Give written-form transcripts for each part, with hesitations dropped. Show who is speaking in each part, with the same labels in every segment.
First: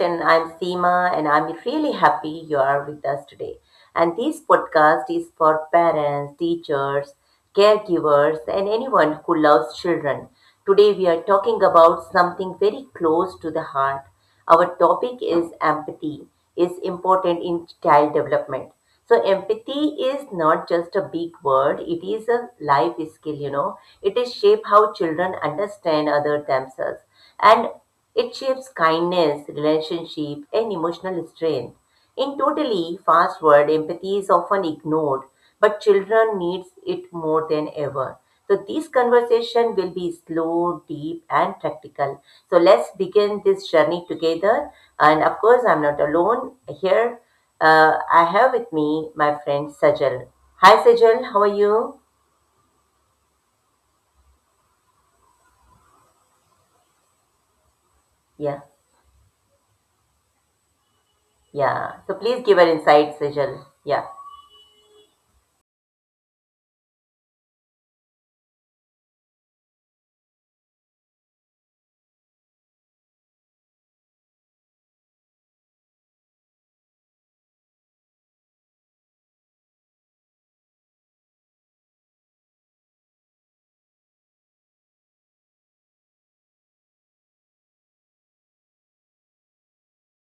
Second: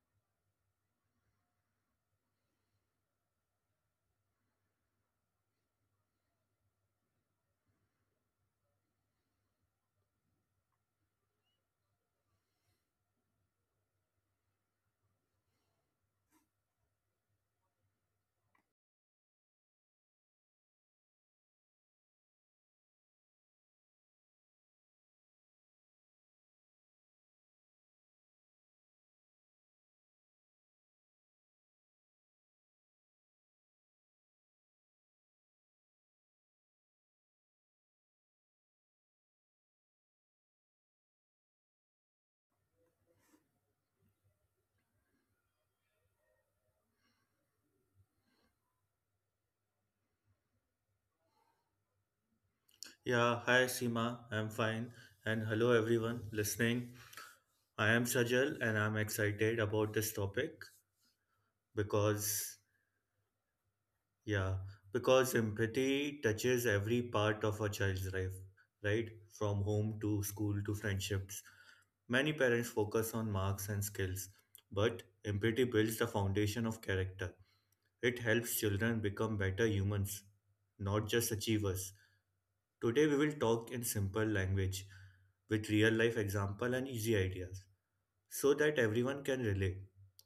Speaker 1: and I'm Seema and I'm really happy you are with us today. And this podcast is for parents, teachers, caregivers and anyone who loves children. Today we are talking about something very close to the heart. Our topic is empathy is important in child development. So empathy is not just a big word, it is a life skill, It is shape how children understand other themselves and it shapes kindness, relationship and emotional strength. In totally fast world, empathy is often ignored but children needs it more than ever. So this conversation will be slow, deep, and practical. So let's begin this journey together. And of course, I'm not alone here. I have with me my friend Sajal. Hi, Sajal. How are you?
Speaker 2: Yeah, hi Seema, I'm fine. And hello everyone listening. I am Sajal
Speaker 1: Yeah,
Speaker 2: and I'm excited about this topic
Speaker 1: yeah. So please
Speaker 2: because,
Speaker 1: give her insight, Sajal. Yeah.
Speaker 2: yeah, because empathy touches every part of a child's life, right? From home to school to friendships. Many parents focus on marks and skills, but empathy builds the foundation of character. It helps children become better humans, not just achievers. Today we will talk in simple language with real life example and easy ideas so that everyone can relate.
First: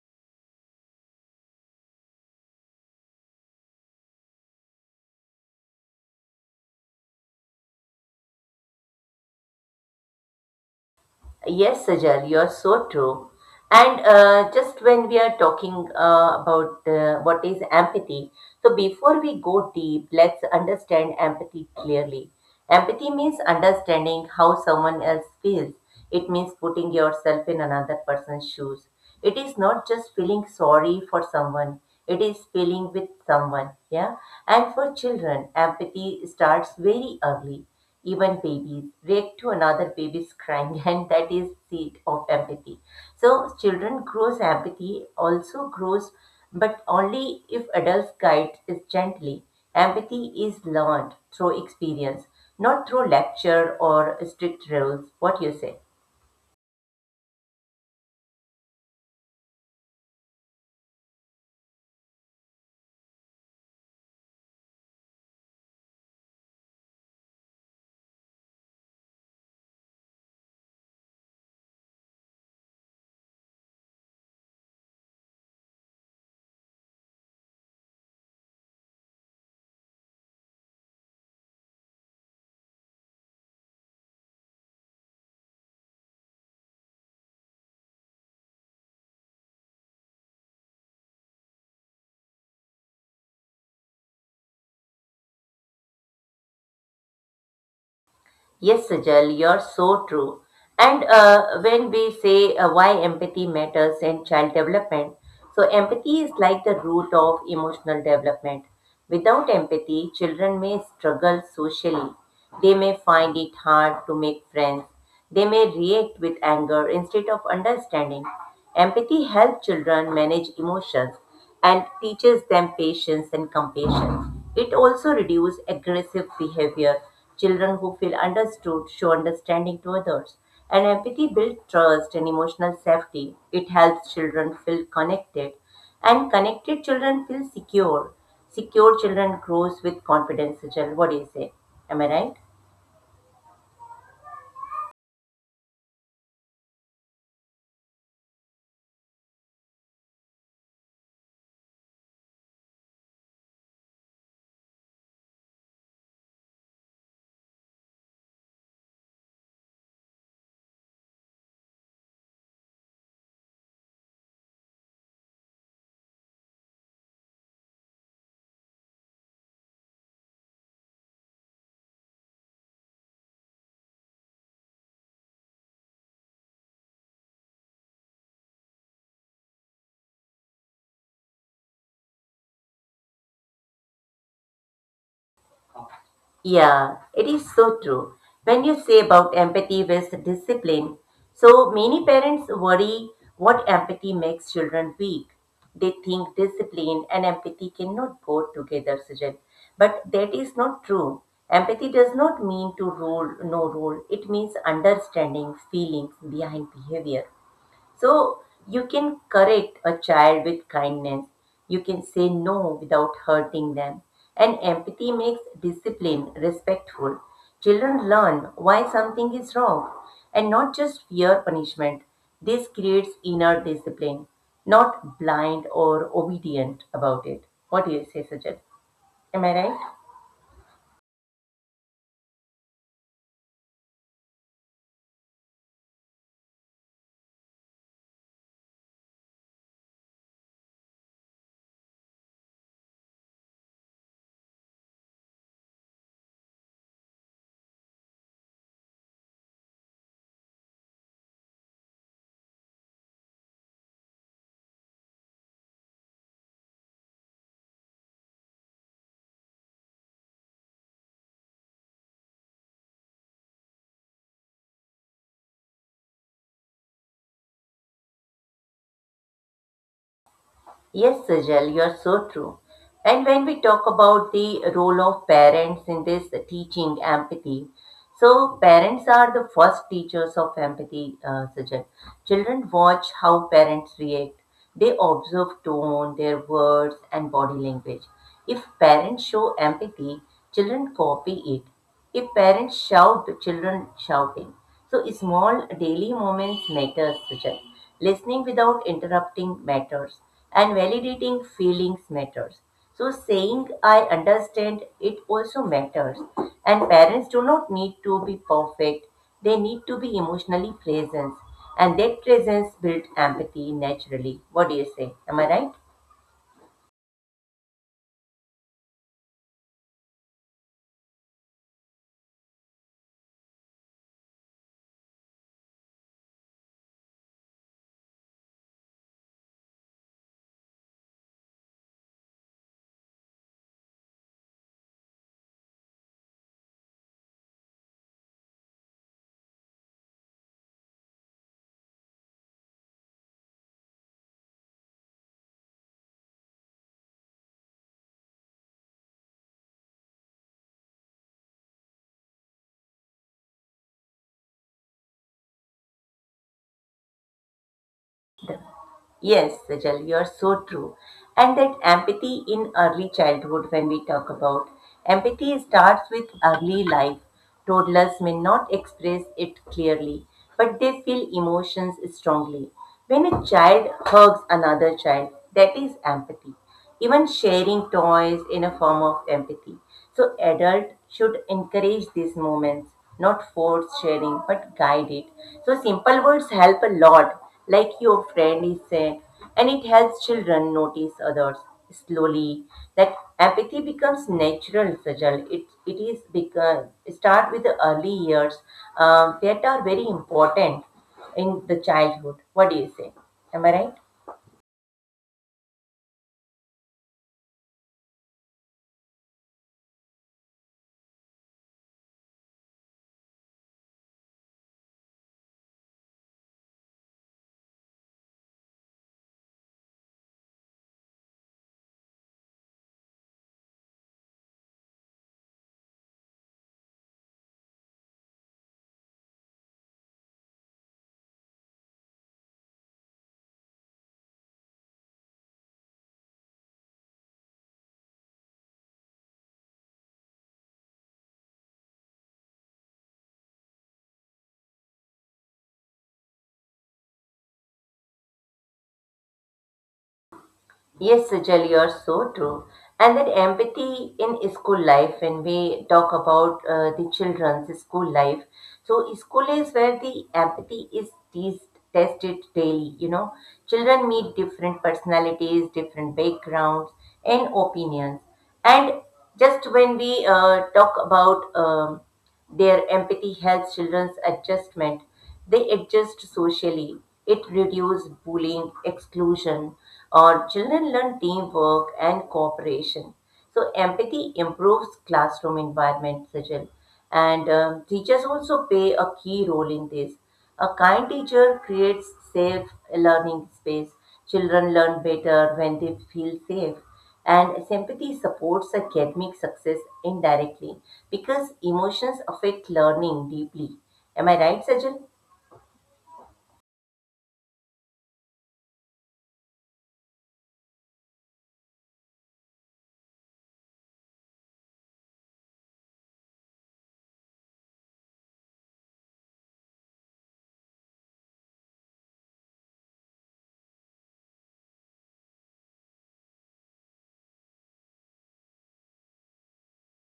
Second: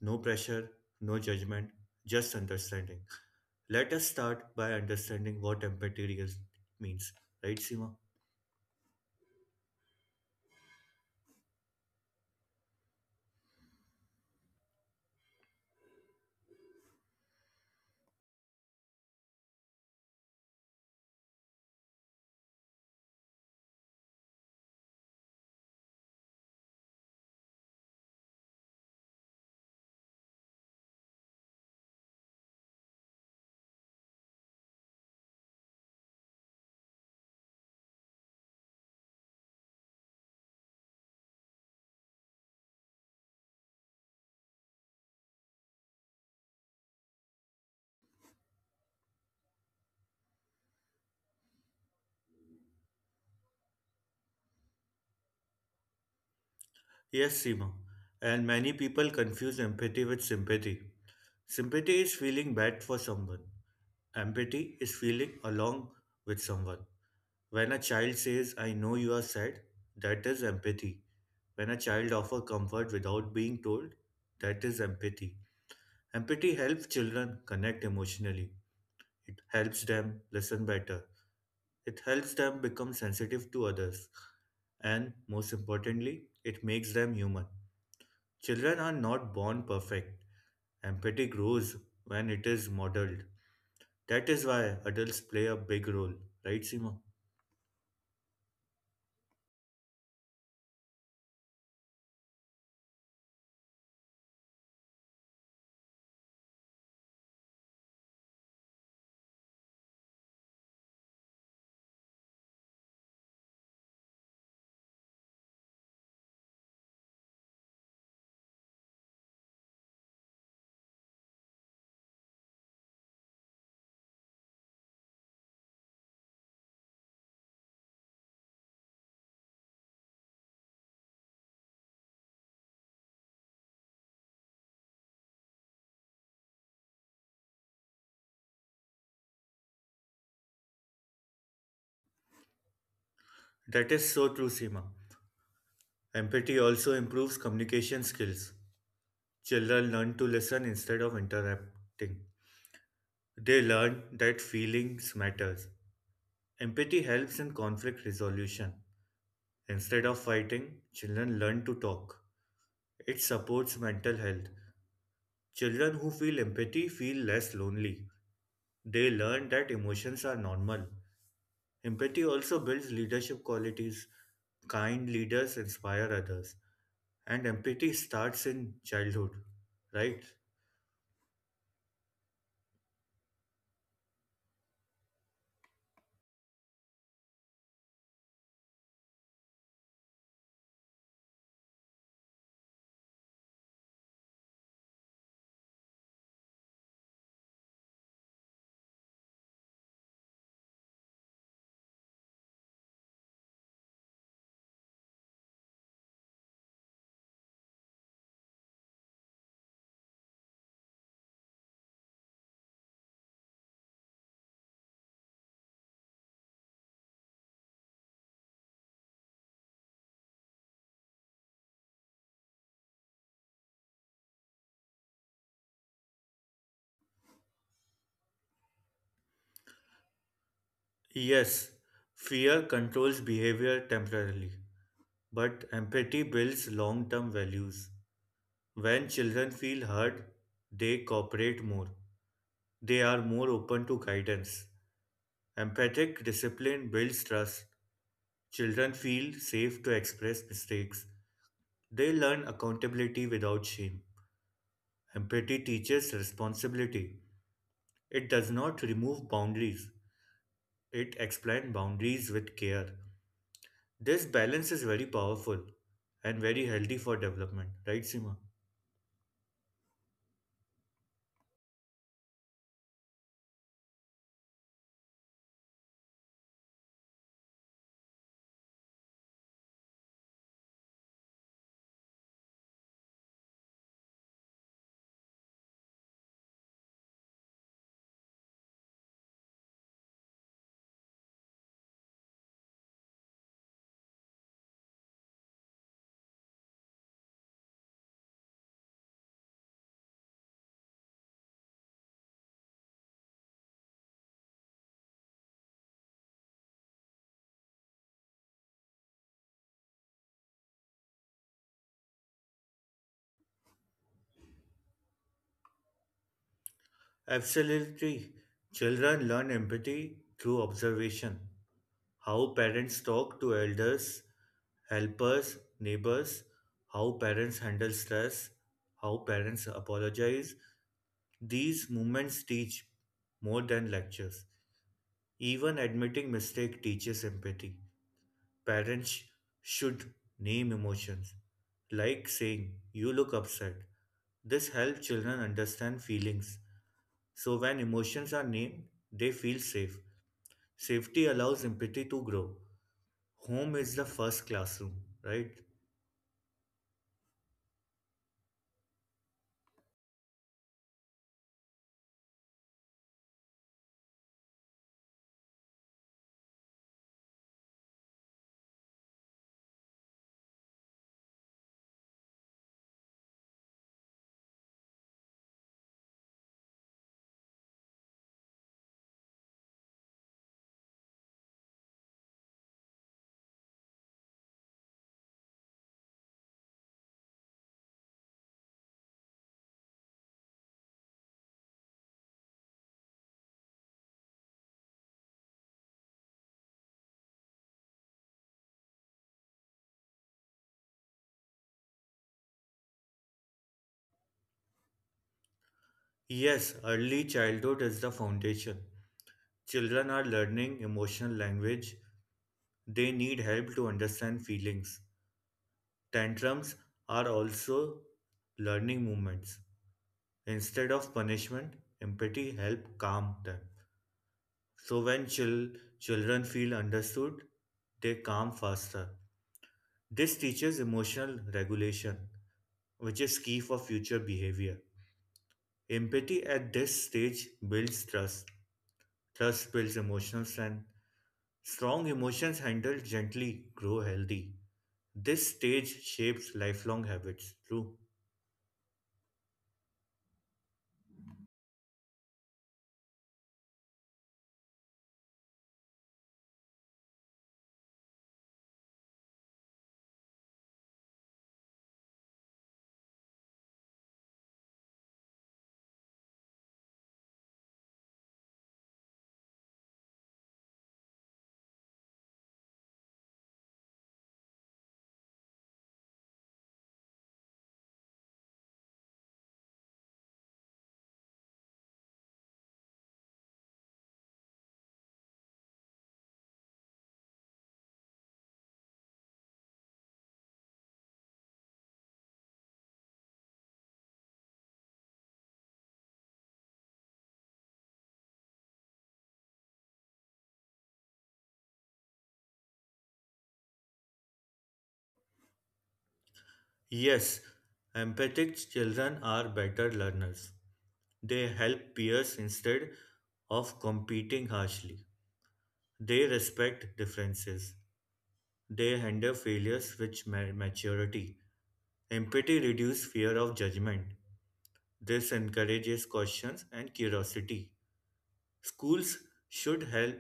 Speaker 2: No pressure, no judgment, just understanding. Let us start by understanding what empathy really means, right Seema?
Speaker 1: Yes, Sajal, you're so true. And just when we are talking about what is empathy, so before we go deep, let's understand empathy clearly. Empathy means understanding how someone else feels. It means putting yourself in another person's shoes. It is not just feeling sorry for someone, it is feeling with someone. Yeah. And for children, empathy starts very early, even babies react to another baby's crying and that is seed of empathy. So children grows, empathy also grows, but only if adults guide it gently. Empathy is learned through experience, not through lecture or strict rules. What you say?
Speaker 2: Yes, Seema. And many people confuse empathy with sympathy. Sympathy is feeling bad for someone. Empathy is feeling along with someone. When a child says, I know you are sad, that is empathy. When a child offers comfort without being told, that is empathy. Empathy helps children connect emotionally. It helps them listen better. It helps them become sensitive to others. And most importantly, it makes them human. Children are not born perfect. Empathy grows when it is modeled. That is why adults play a big role, right, Seema?
Speaker 1: Yes, Sajal, you're so true. And when we say why empathy matters in child development, so empathy is like the root of emotional development. Without empathy, children may struggle socially. They may find it hard to make friends. They may react with anger instead of understanding. Empathy helps children manage emotions and teaches them patience and compassion. It also reduces aggressive behavior. Children who feel understood show understanding to others. And empathy builds trust and emotional safety. It helps children feel connected. And connected children feel secure. Secure children grows with confidence, Sujal. What do you say? Am I right?
Speaker 2: That is so true, Seema. Empathy also improves communication skills. Children learn to listen instead of interrupting. They learn that feelings matters. Empathy helps in conflict resolution. Instead of fighting, children learn to talk. It supports mental health. Children who feel empathy feel less lonely. They learn that emotions are normal. Empathy also builds leadership qualities. Kind leaders inspire others. And empathy starts in childhood, right?
Speaker 1: Yeah, it is so true. When you say about empathy with discipline, so many parents worry what empathy makes children weak. They think discipline and empathy cannot go together, Sujal. But that is not true. Empathy does not mean to rule, no rule. It means understanding feelings behind behavior. So you can correct a child with kindness. You can say no without hurting them. And empathy makes discipline respectful. Children learn why something is wrong and not just fear punishment. This creates inner discipline, not blind or obedient about it. What do you say, Sajid? Am I right?
Speaker 2: Yes, fear controls behavior temporarily, but empathy builds long term values. When children feel heard, they cooperate more. They are more open to guidance. Empathic discipline builds trust. Children feel safe to express mistakes. They learn accountability without shame. Empathy teaches responsibility. It does not remove boundaries, it explains boundaries with care. This balance is very powerful and very healthy for development, right, Seema?
Speaker 1: Yes, Sajal, you're so true. And when we talk about the role of parents in this teaching empathy, so parents are the first teachers of empathy, Sajal. Children watch how parents react. They observe tone, their words, and body language. If parents show empathy, children copy it. If parents shout, children shouting. So small daily moments matter, Sajal. Listening without interrupting matters, and validating feelings matters. So, saying I understand it also matters. And parents do not need to be perfect, they need to be emotionally present. And that presence builds empathy naturally. What do you say? Am I right?
Speaker 2: Absolutely. Children learn empathy through observation, how parents talk to elders, helpers, neighbors, how parents handle stress, how parents apologize. These movements teach more than lectures. Even admitting mistake teaches empathy. Parents should name emotions, like saying, You look upset. This helps children understand feelings, so when emotions are named, they feel safe. Safety allows empathy to grow. Home is the first classroom, right?
Speaker 1: Yes, Sajal, you are so true. And that empathy in early childhood, when we talk about empathy, starts with early life. Toddlers may not express it clearly, but they feel emotions strongly. When a child hugs another child, that is empathy, even sharing toys in a form of empathy. So adults should encourage these moments, not force sharing, but guide it. So simple words help a lot, like your friend is saying, and it helps children notice others slowly. That empathy becomes natural, Sajal. It is become start with the early years that are very important in the childhood. What do you say? Am I right?
Speaker 2: Yes, early childhood is the foundation. Children are learning emotional language. They need help to understand feelings. Tantrums are also learning movements. Instead of punishment, empathy helps calm them. So when children feel understood, they calm faster. This teaches emotional regulation, which is key for future behavior. Empathy at this stage builds trust. Trust builds emotional strength. Strong emotions handled gently grow healthy. This stage shapes lifelong habits. True.
Speaker 1: Yes, Sejal, you're so true. And that empathy in school life, when we talk about the children's school life, so school is where the empathy is tested daily. You know, children meet different personalities, different backgrounds, and opinions. And just when we talk about their empathy helps children's adjustment, they adjust socially. It reduces bullying, exclusion, or children learn teamwork and cooperation. So empathy improves classroom environment, Sajal. And teachers also play a key role in this. A kind teacher creates safe learning space. Children learn better when they feel safe. And sympathy supports academic success indirectly because emotions affect learning deeply. Am I right, Sajal?
Speaker 2: Yes, empathic children are better learners. They help peers instead of competing harshly. They respect differences. They handle failures with maturity. Empathy reduces fear of judgment. This encourages questions and curiosity. Schools should help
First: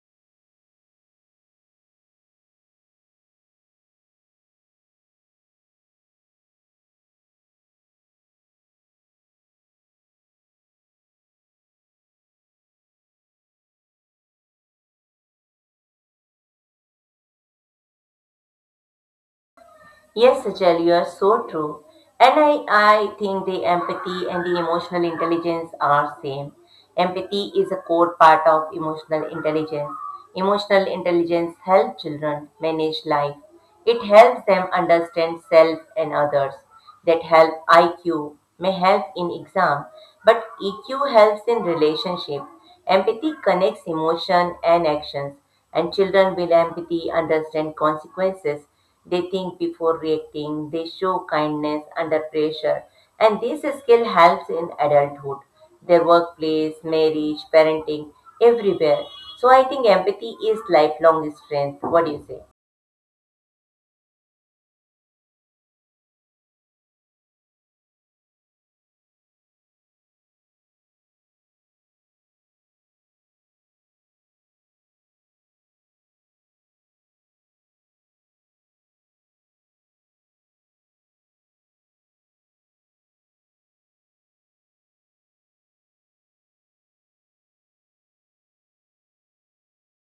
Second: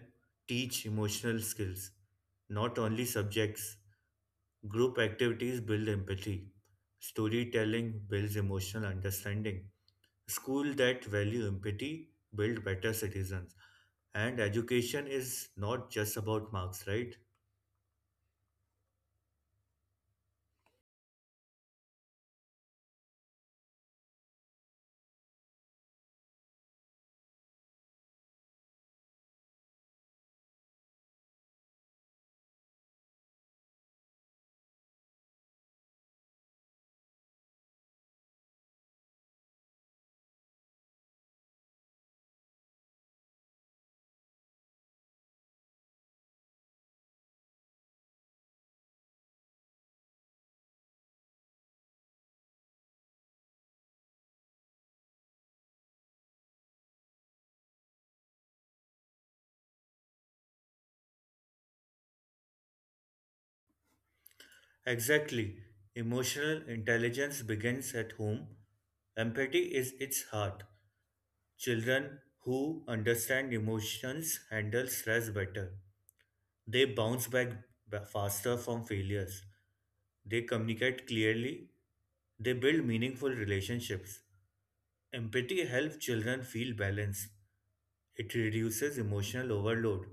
Speaker 2: teach emotional skills, not only subjects. Group activities build empathy. Storytelling builds emotional understanding. Schools that value empathy build better citizens. And education is not just about marks, right?
Speaker 1: Yes, Rachel, you are so true. And I think the empathy and the emotional intelligence are same. Empathy is a core part of emotional intelligence. Emotional intelligence helps children manage life. It helps them understand self and others. That help IQ may help in exam, but EQ helps in relationship. Empathy connects emotion and actions, and children with empathy understand consequences, they think before reacting, they show kindness under pressure, and this skill helps in adulthood, their workplace, marriage, parenting, everywhere. So I think empathy is lifelong strength. What do you say?
Speaker 2: Exactly. Emotional intelligence begins at home. Empathy is its heart. Children who understand emotions handle stress better. They bounce back faster from failures. They communicate clearly. They build meaningful relationships. Empathy helps children feel balance. It reduces emotional overload.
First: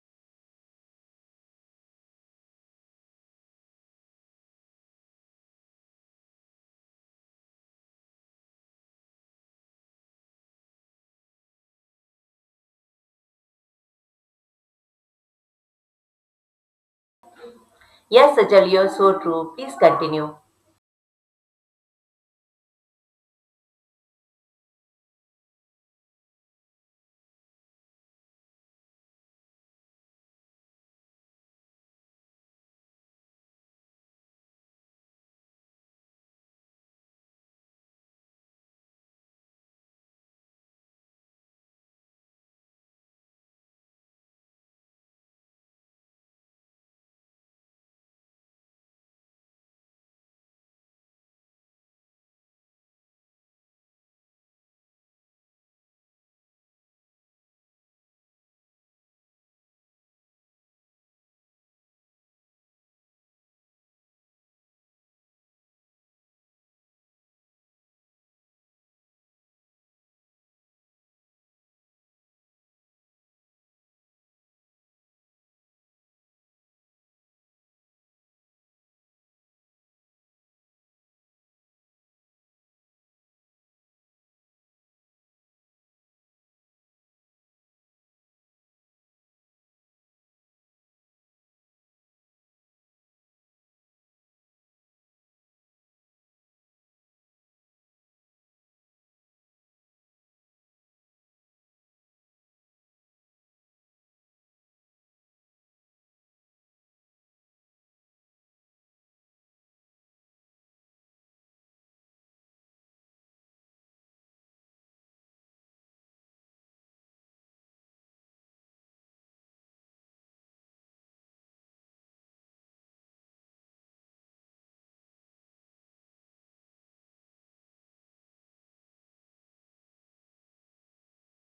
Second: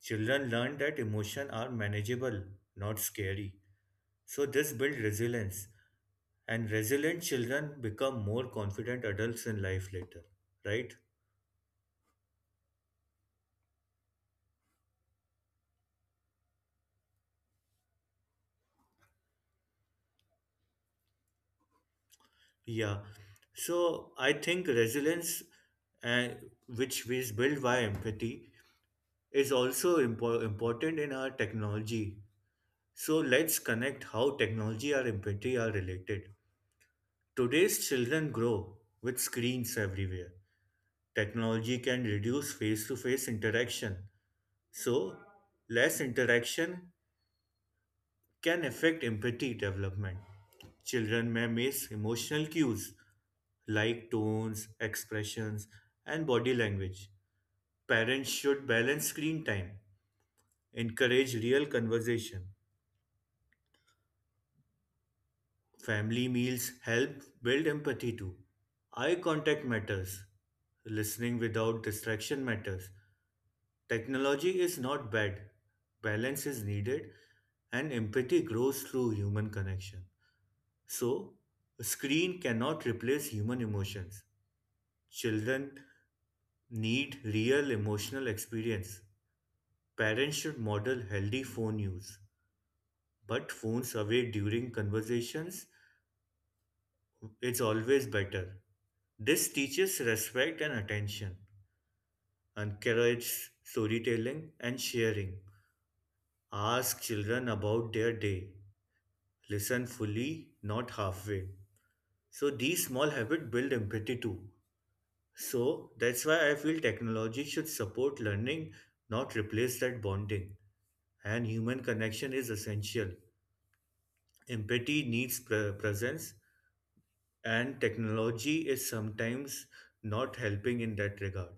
Speaker 2: Children learn that emotions are manageable, not scary. So this builds resilience, and resilient children become more confident adults in life later, right?
Speaker 1: Yes, Sajal, you're so true. Please continue.
Speaker 2: Yeah, so I think resilience, uh, which is built by empathy, is also important in our technology. So let's connect how technology and empathy are related. Today's children grow with screens everywhere. Technology can reduce face-to-face interaction, so less interaction can affect empathy development. Children may miss emotional cues like tones, expressions, and body language. Parents should balance screen time, encourage real conversation. Family meals help build empathy too. Eye contact matters. Listening without distraction matters. Technology is not bad. Balance is needed, and empathy grows through human connection. So, a screen cannot replace human emotions. Children need real emotional experience. Parents should model healthy phone use, but phones away during conversations, it's always better. This teaches respect and attention, encourages storytelling and sharing. Ask children about their day. Listen fully, not halfway. So these small habits build empathy too. So that's why I feel technology should support learning, not replace that bonding. And human connection is essential. Empathy needs presence, and technology is sometimes not helping in that regard.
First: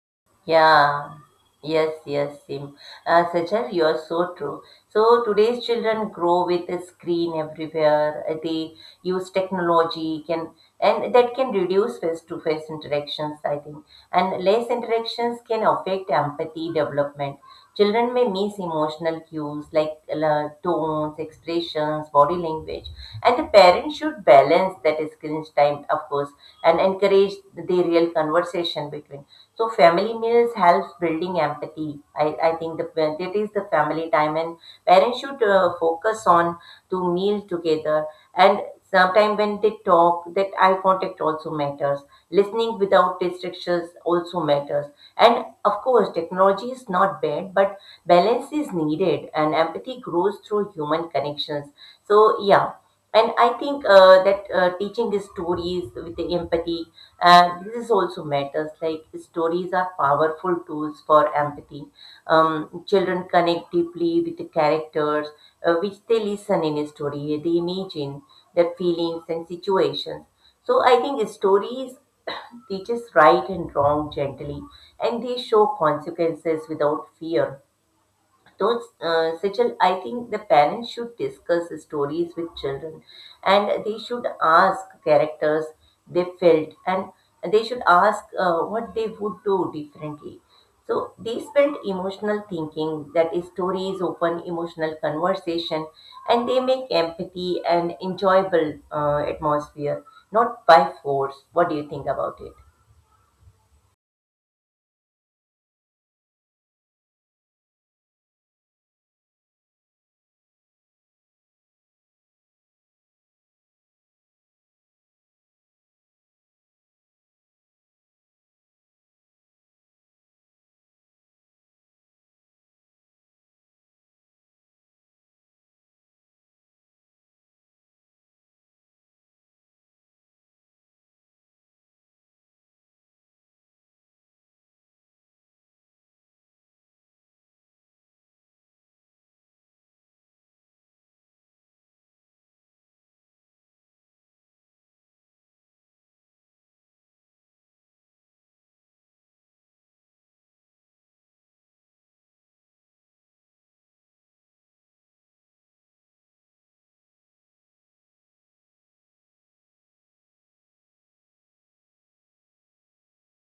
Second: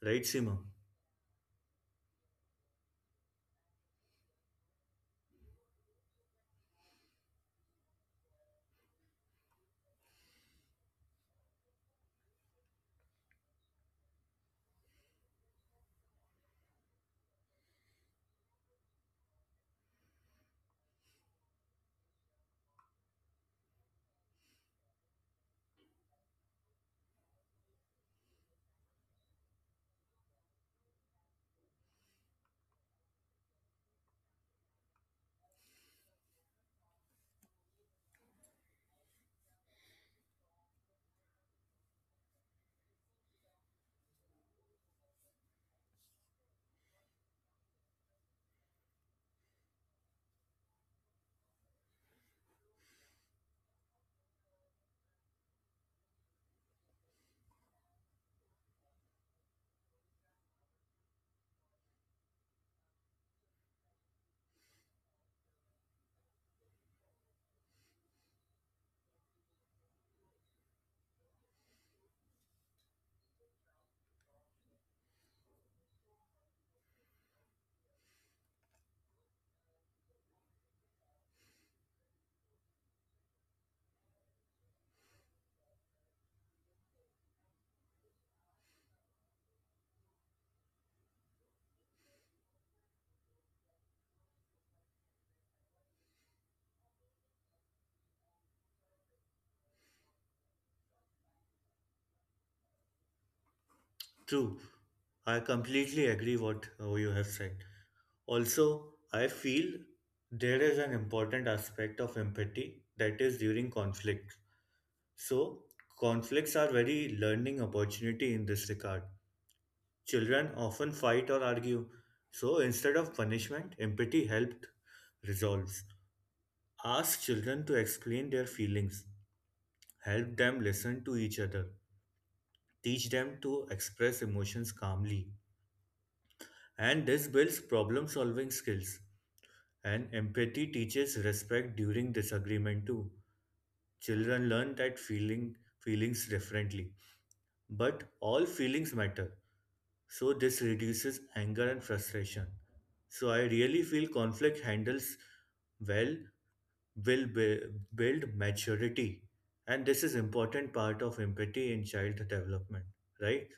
Speaker 2: Right, Sima?
Speaker 1: Yeah, yes, yes, Sim. Sajal, you're so true. So today's children grow with a screen everywhere. They use technology can and that can reduce face-to-face interactions, I think. And less interactions can affect empathy development. Children may miss emotional cues like tones, expressions, body language, and the parents should balance that screen time, of course, and encourage the real conversation between. So family meals helps building empathy. I think the it is the family time and parents should focus on to meal together and sometimes when they talk that eye contact also matters. Listening without distractions also matters. And of course technology is not bad but balance is needed and empathy grows through human connections. So yeah, and I think that teaching the stories with the empathy this also matters, like stories are powerful tools for empathy. um, children connect deeply with the characters which they listen in a story, they imagine their feelings and situations. So I think stories teaches right and wrong gently and they show consequences without fear. So, Sejal, I think the parents should discuss the stories with children and they should ask characters they felt and they should ask what they would do differently. So, they spend emotional thinking, that is, stories open emotional conversation and they make empathy and enjoyable atmosphere, not by force. What do you think about it?
Speaker 2: True. I completely agree what you have said. Also, I feel there is an important aspect of empathy that is during conflict. So, conflicts are very learning opportunity in this regard. Children often fight or argue, so instead of punishment, empathy helped resolves. Ask children to explain their feelings, help them listen to each other, teach them to express emotions calmly. And this builds problem solving skills. And empathy teaches respect during disagreement too. Children learn that feelings differently. But all feelings matter, so this reduces anger and frustration. So I really feel conflict handles well will build maturity, and this is important part of empathy in child development, right?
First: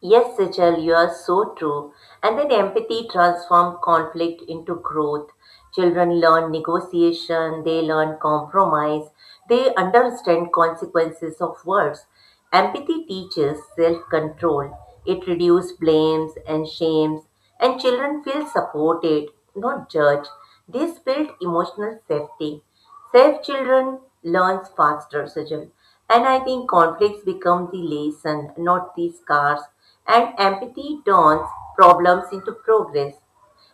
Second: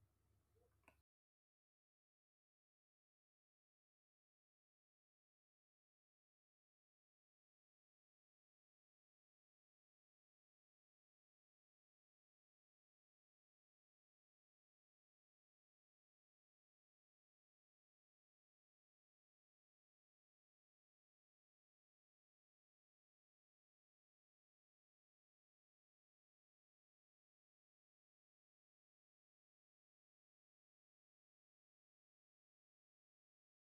Speaker 1: Yes, Sejal, you are so true. And then empathy transforms conflict into growth. Children learn negotiation, they learn compromise, they understand consequences of words. Empathy teaches self control, it reduces blames and shames, and children feel supported, not judged. This builds emotional safety. Safe children learns faster, Sajal. And I think conflicts become the lesson, not the scars. And empathy turns problems into progress.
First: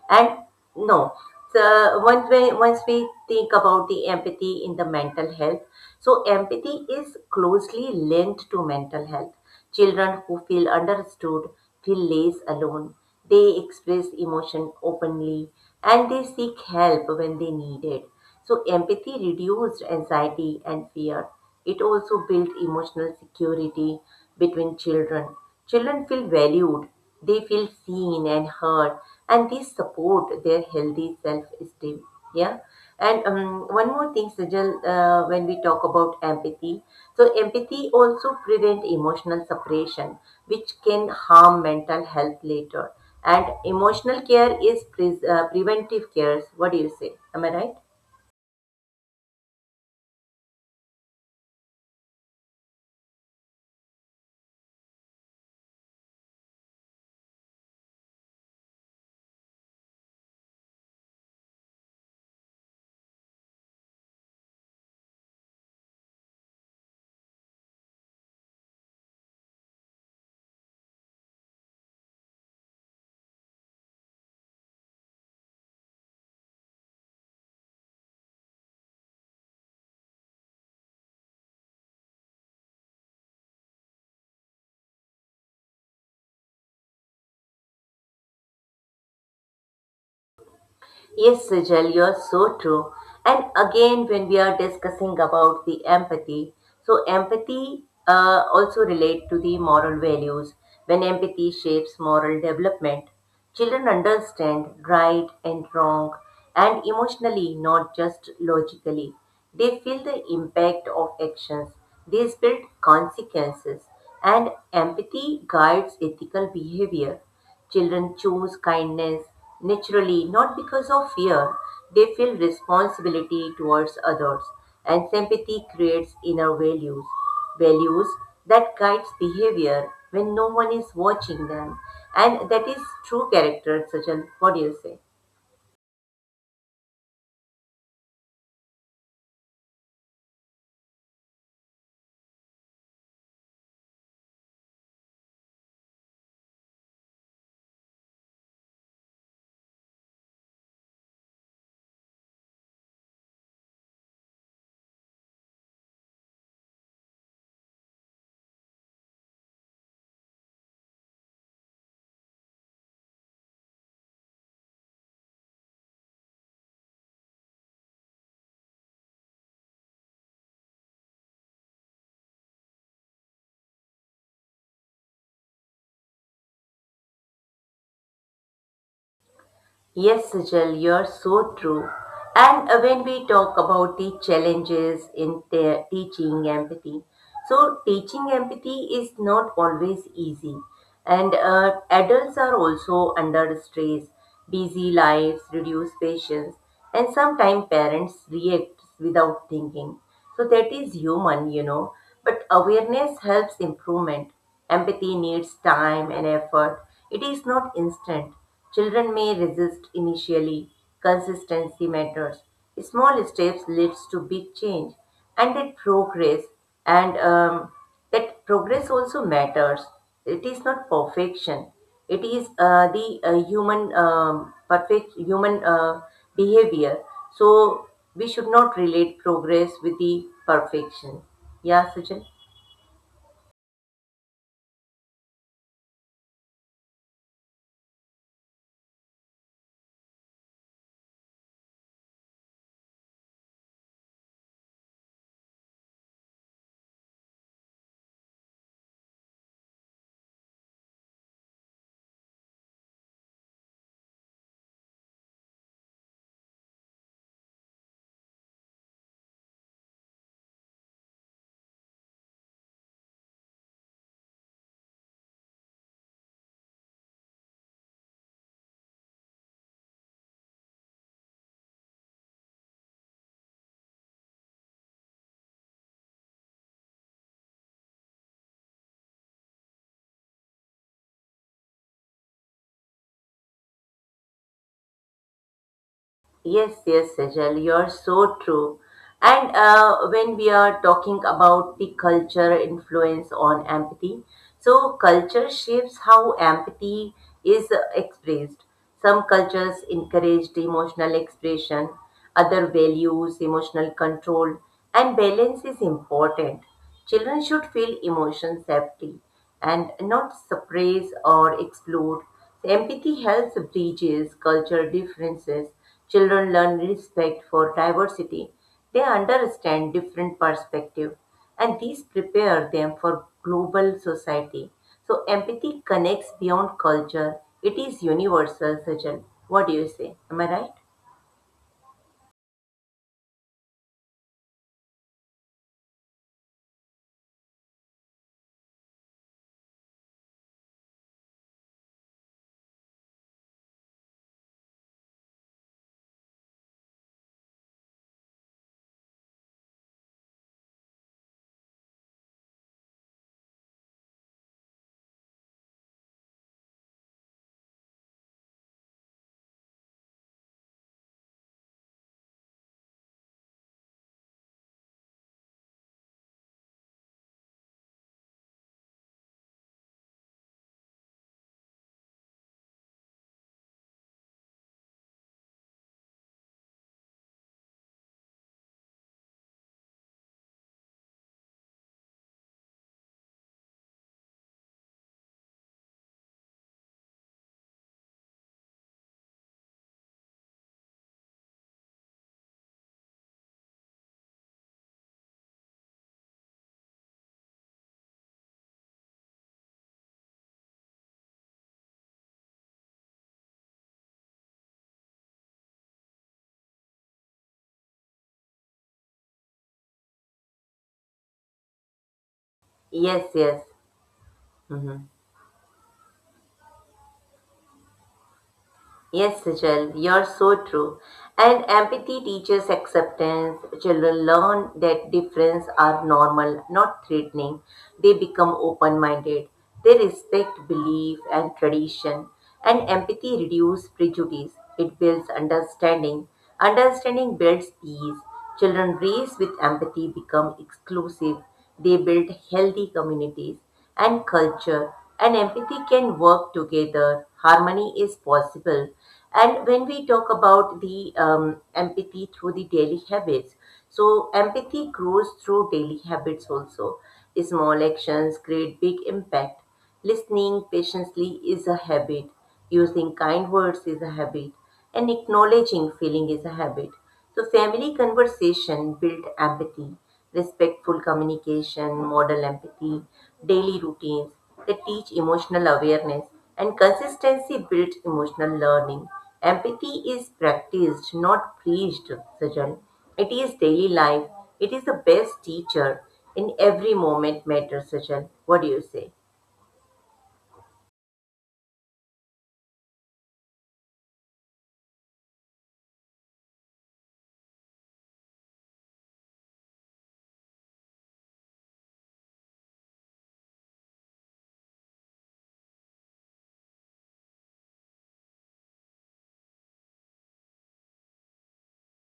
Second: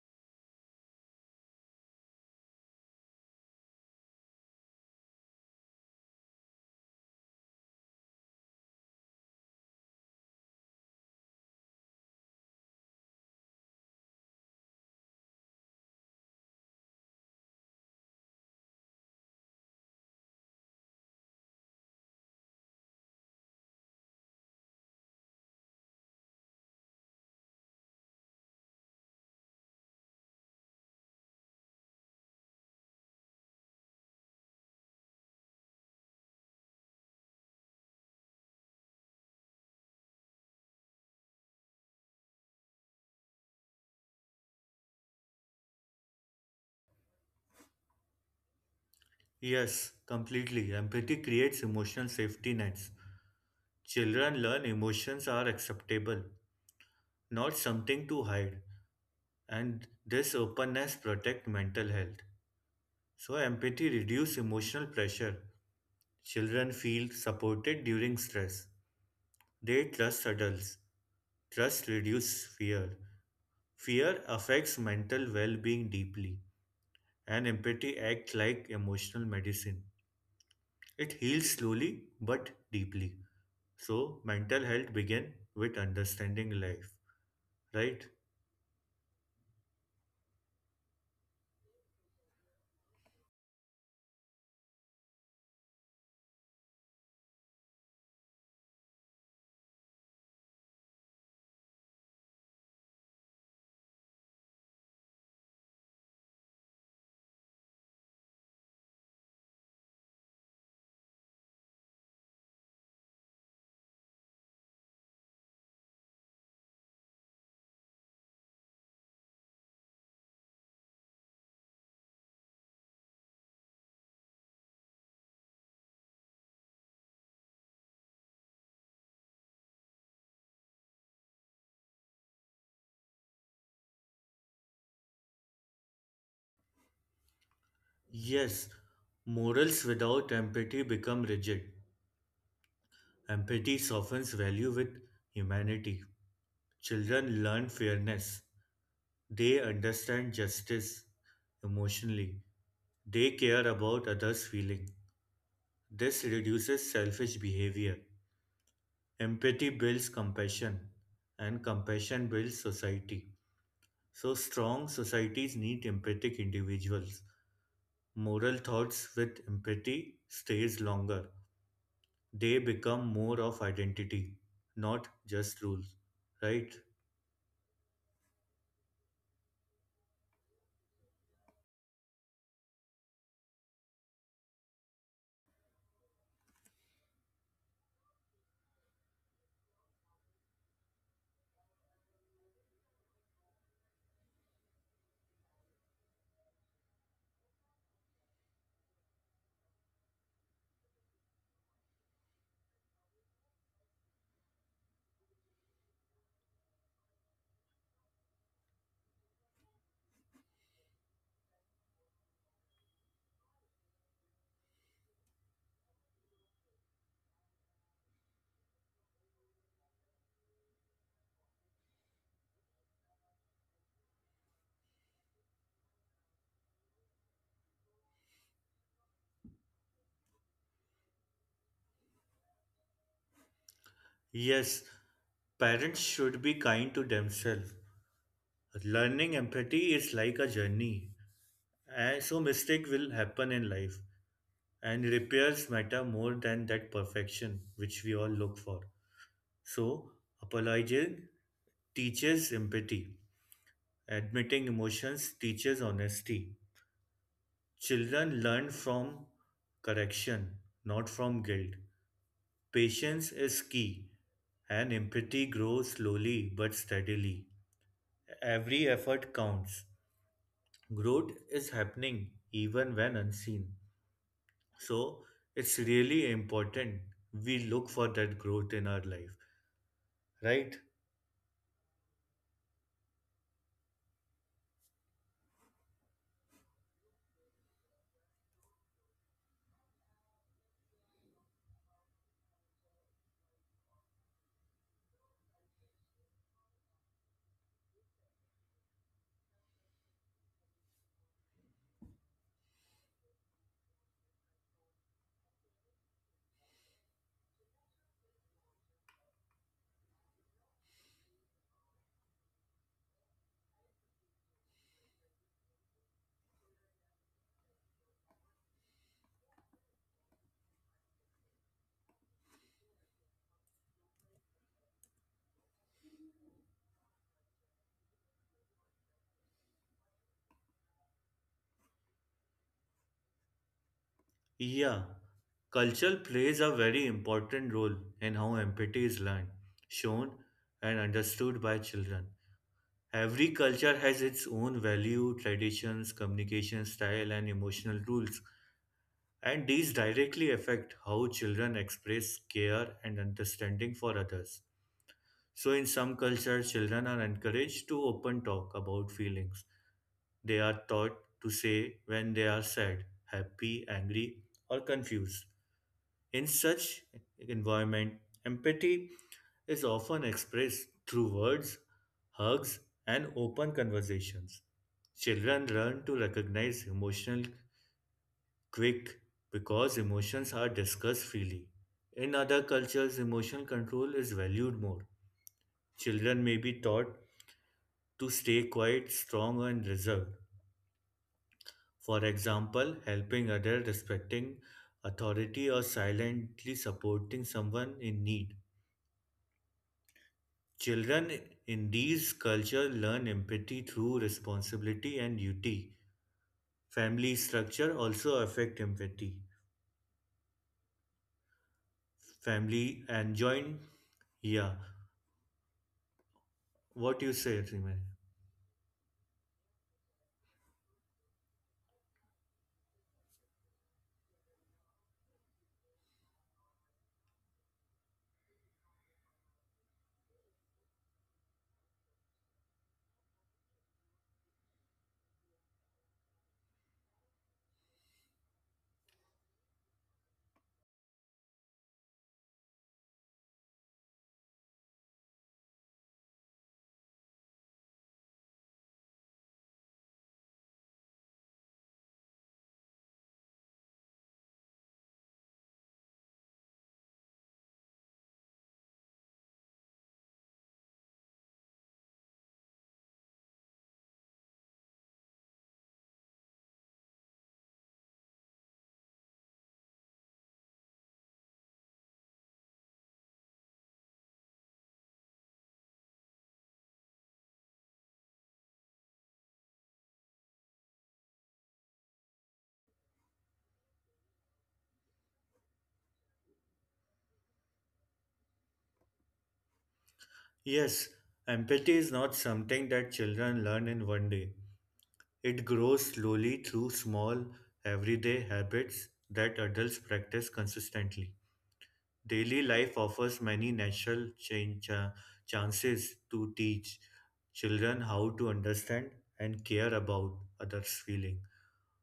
Speaker 1: And no, so once we think about the empathy in the mental health, so empathy is closely linked to mental health. Children who feel understood feel less alone. They express emotion openly and they seek help when they need it. So empathy reduced anxiety and fear. It also built emotional security between children. Children feel valued, they feel seen and heard, and these support their healthy self-esteem. Yeah. And one more thing, Sajal, when we talk about empathy, so empathy also prevent emotional separation, which can harm mental health later. And emotional care is preventive care. What do you say? Am I right?
Speaker 2: Yes, completely. Empathy creates emotional safety nets. Children learn emotions are acceptable, not something to hide, and this openness protect mental health. So, empathy reduces emotional pressure. Children feel supported during stress. They trust adults. Trust reduces fear. Fear affects mental well being deeply, and empathy acts like emotional medicine. It heals slowly but deeply. So, mental health begins with understanding life, right?
Speaker 1: Yes, Sejal, you're so true. And again, when we are discussing about the empathy, so empathy also relate to the moral values. When empathy shapes moral development, children understand right and wrong, and emotionally, not just logically. They feel the impact of actions. They build consequences, and empathy guides ethical behavior. Children choose kindness naturally, not because of fear. They feel responsibility towards others, and sympathy creates inner values, values that guides behavior when no one is watching them, and that is true character. Sachin, what do you say?
Speaker 2: Yes, morals without empathy become rigid. Empathy softens value with humanity. Children learn fairness. They understand justice emotionally. They care about others' feeling. This reduces selfish behavior. Empathy builds compassion, and compassion builds society. So, strong societies need empathic individuals. Moral thoughts with empathy stays longer. They become more of identity, not just rules. Right?
Speaker 1: Yes, Sijal, you're so true. And when we talk about the challenges in the teaching empathy, so teaching empathy is not always easy, and adults are also under stress, busy lives, reduced patience, and sometimes parents react without thinking. So that is human, you know. But awareness helps improvement. Empathy needs time and effort. It is not instant. Children may resist initially. Consistency matters. Small steps leads to big change, and that progress and that progress also matters. It is not perfection. It is the human perfect human behavior. So we should not relate progress with the perfection. Yeah, Sujal.
Speaker 2: Yes, parents should be kind to themselves. Learning empathy is like a journey, and so mistake will happen in life, and repairs matter more than that perfection which we all look for. So, apologizing teaches empathy. Admitting emotions teaches honesty. Children learn from correction, not from guilt. Patience is key, and empathy grows slowly but steadily. Every effort counts. Growth is happening even when unseen. So it's really important we look for that growth in our life, right?
Speaker 1: Yes, yes, Sejal, you're so true. And When we are talking about the culture influence on empathy, so culture shapes how empathy is expressed. Some cultures encourage the emotional expression, other values emotional control, and balance is important. Children should feel emotion safety and not suppress or exclude. Empathy helps bridges cultural differences. Children learn respect for diversity. They understand different perspectives and these prepare them for global society. So empathy connects beyond culture. It is universal, Sajal. What do you say? Am I right?
Speaker 2: Yeah. Culture plays a very important role in how empathy is learned, shown, and understood by children. Every culture has its own value, traditions, communication style, and emotional rules, and these directly affect how children express care and understanding for others. So, in some cultures, children are encouraged to open talk about feelings. They are taught to say when they are sad, happy, angry, or confused. In such environment, empathy is often expressed through words, hugs, and open conversations. Children learn to recognize emotional quick because emotions are discussed freely. In other cultures, emotional control is valued more. Children may be taught to stay quiet, strong, and reserved. For example, helping others, respecting authority, or silently supporting someone in need. Children in these cultures learn empathy through responsibility and duty. Family structure also affect empathy. Family
Speaker 1: Yes,
Speaker 2: and
Speaker 1: yes.
Speaker 2: joint, yeah.
Speaker 1: Mhm.
Speaker 2: What you say, Rima?
Speaker 1: Yes, Sujal, you're so true. And empathy teaches acceptance. Children learn that differences are normal, not threatening. They become open minded. They respect belief and tradition. And empathy reduces prejudice. It builds understanding. Understanding builds peace. Children raised with empathy become exclusive. They build healthy communities and culture and empathy can work together. Harmony is possible. And when we talk about the empathy through the daily habits, so empathy grows through daily habits also. Small actions create big impact. Listening patiently is a habit, using kind words is a habit, and acknowledging feeling is a habit. So, family conversation build empathy, respectful communication, model empathy, daily routines that teach emotional awareness, and consistency builds emotional learning. Empathy is practiced, not preached, Sajal. It is daily life. It is the best teacher in every moment matters, Sajal. What do you say?
Speaker 2: Yes, empathy is not something that children learn in one day. It grows slowly through small, everyday habits that adults practice consistently. Daily life offers many natural chances to teach children how to understand and care about others' feeling.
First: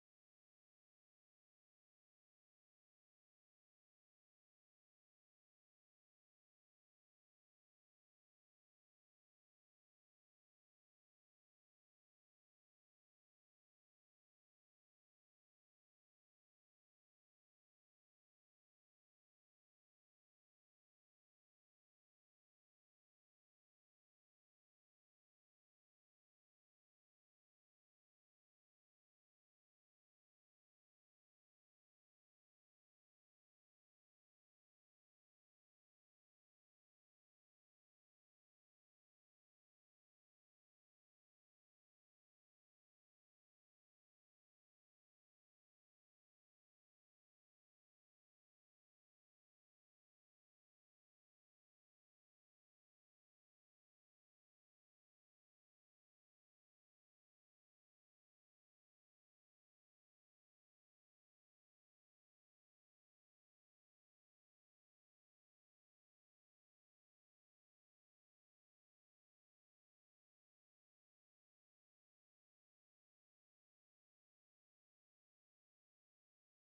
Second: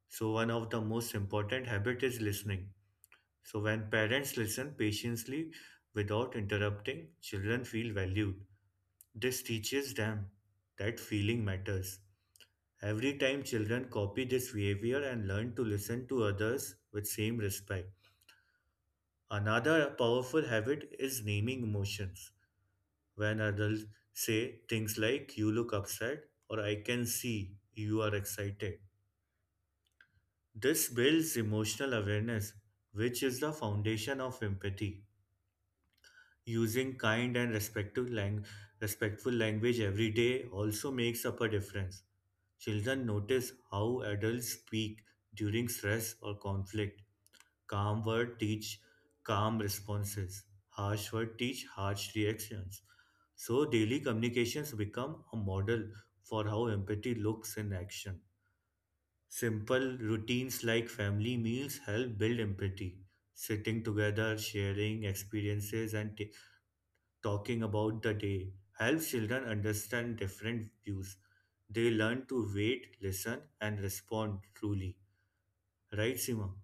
Speaker 2: So one of the most important habit is listening. So when parents listen patiently without interrupting, children feel valued. This teaches them that feeling matters. Every time children copy this behavior and learn to listen to others with same respect. Another powerful habit is naming emotions. When adults say things like you look upset or I can see you are excited. This builds emotional awareness which is the foundation of empathy. Using kind and respectful language every day also makes up a difference. Children notice how adults speak during stress or conflict. Calm words teach calm responses. Harsh words teach harsh reactions. So daily communications become a model for how empathy looks in action. Simple routines like family meals help build empathy. Sitting together, sharing experiences, and talking about the day helps children understand different views. They learn to wait, listen, and respond truly. Right, Sima?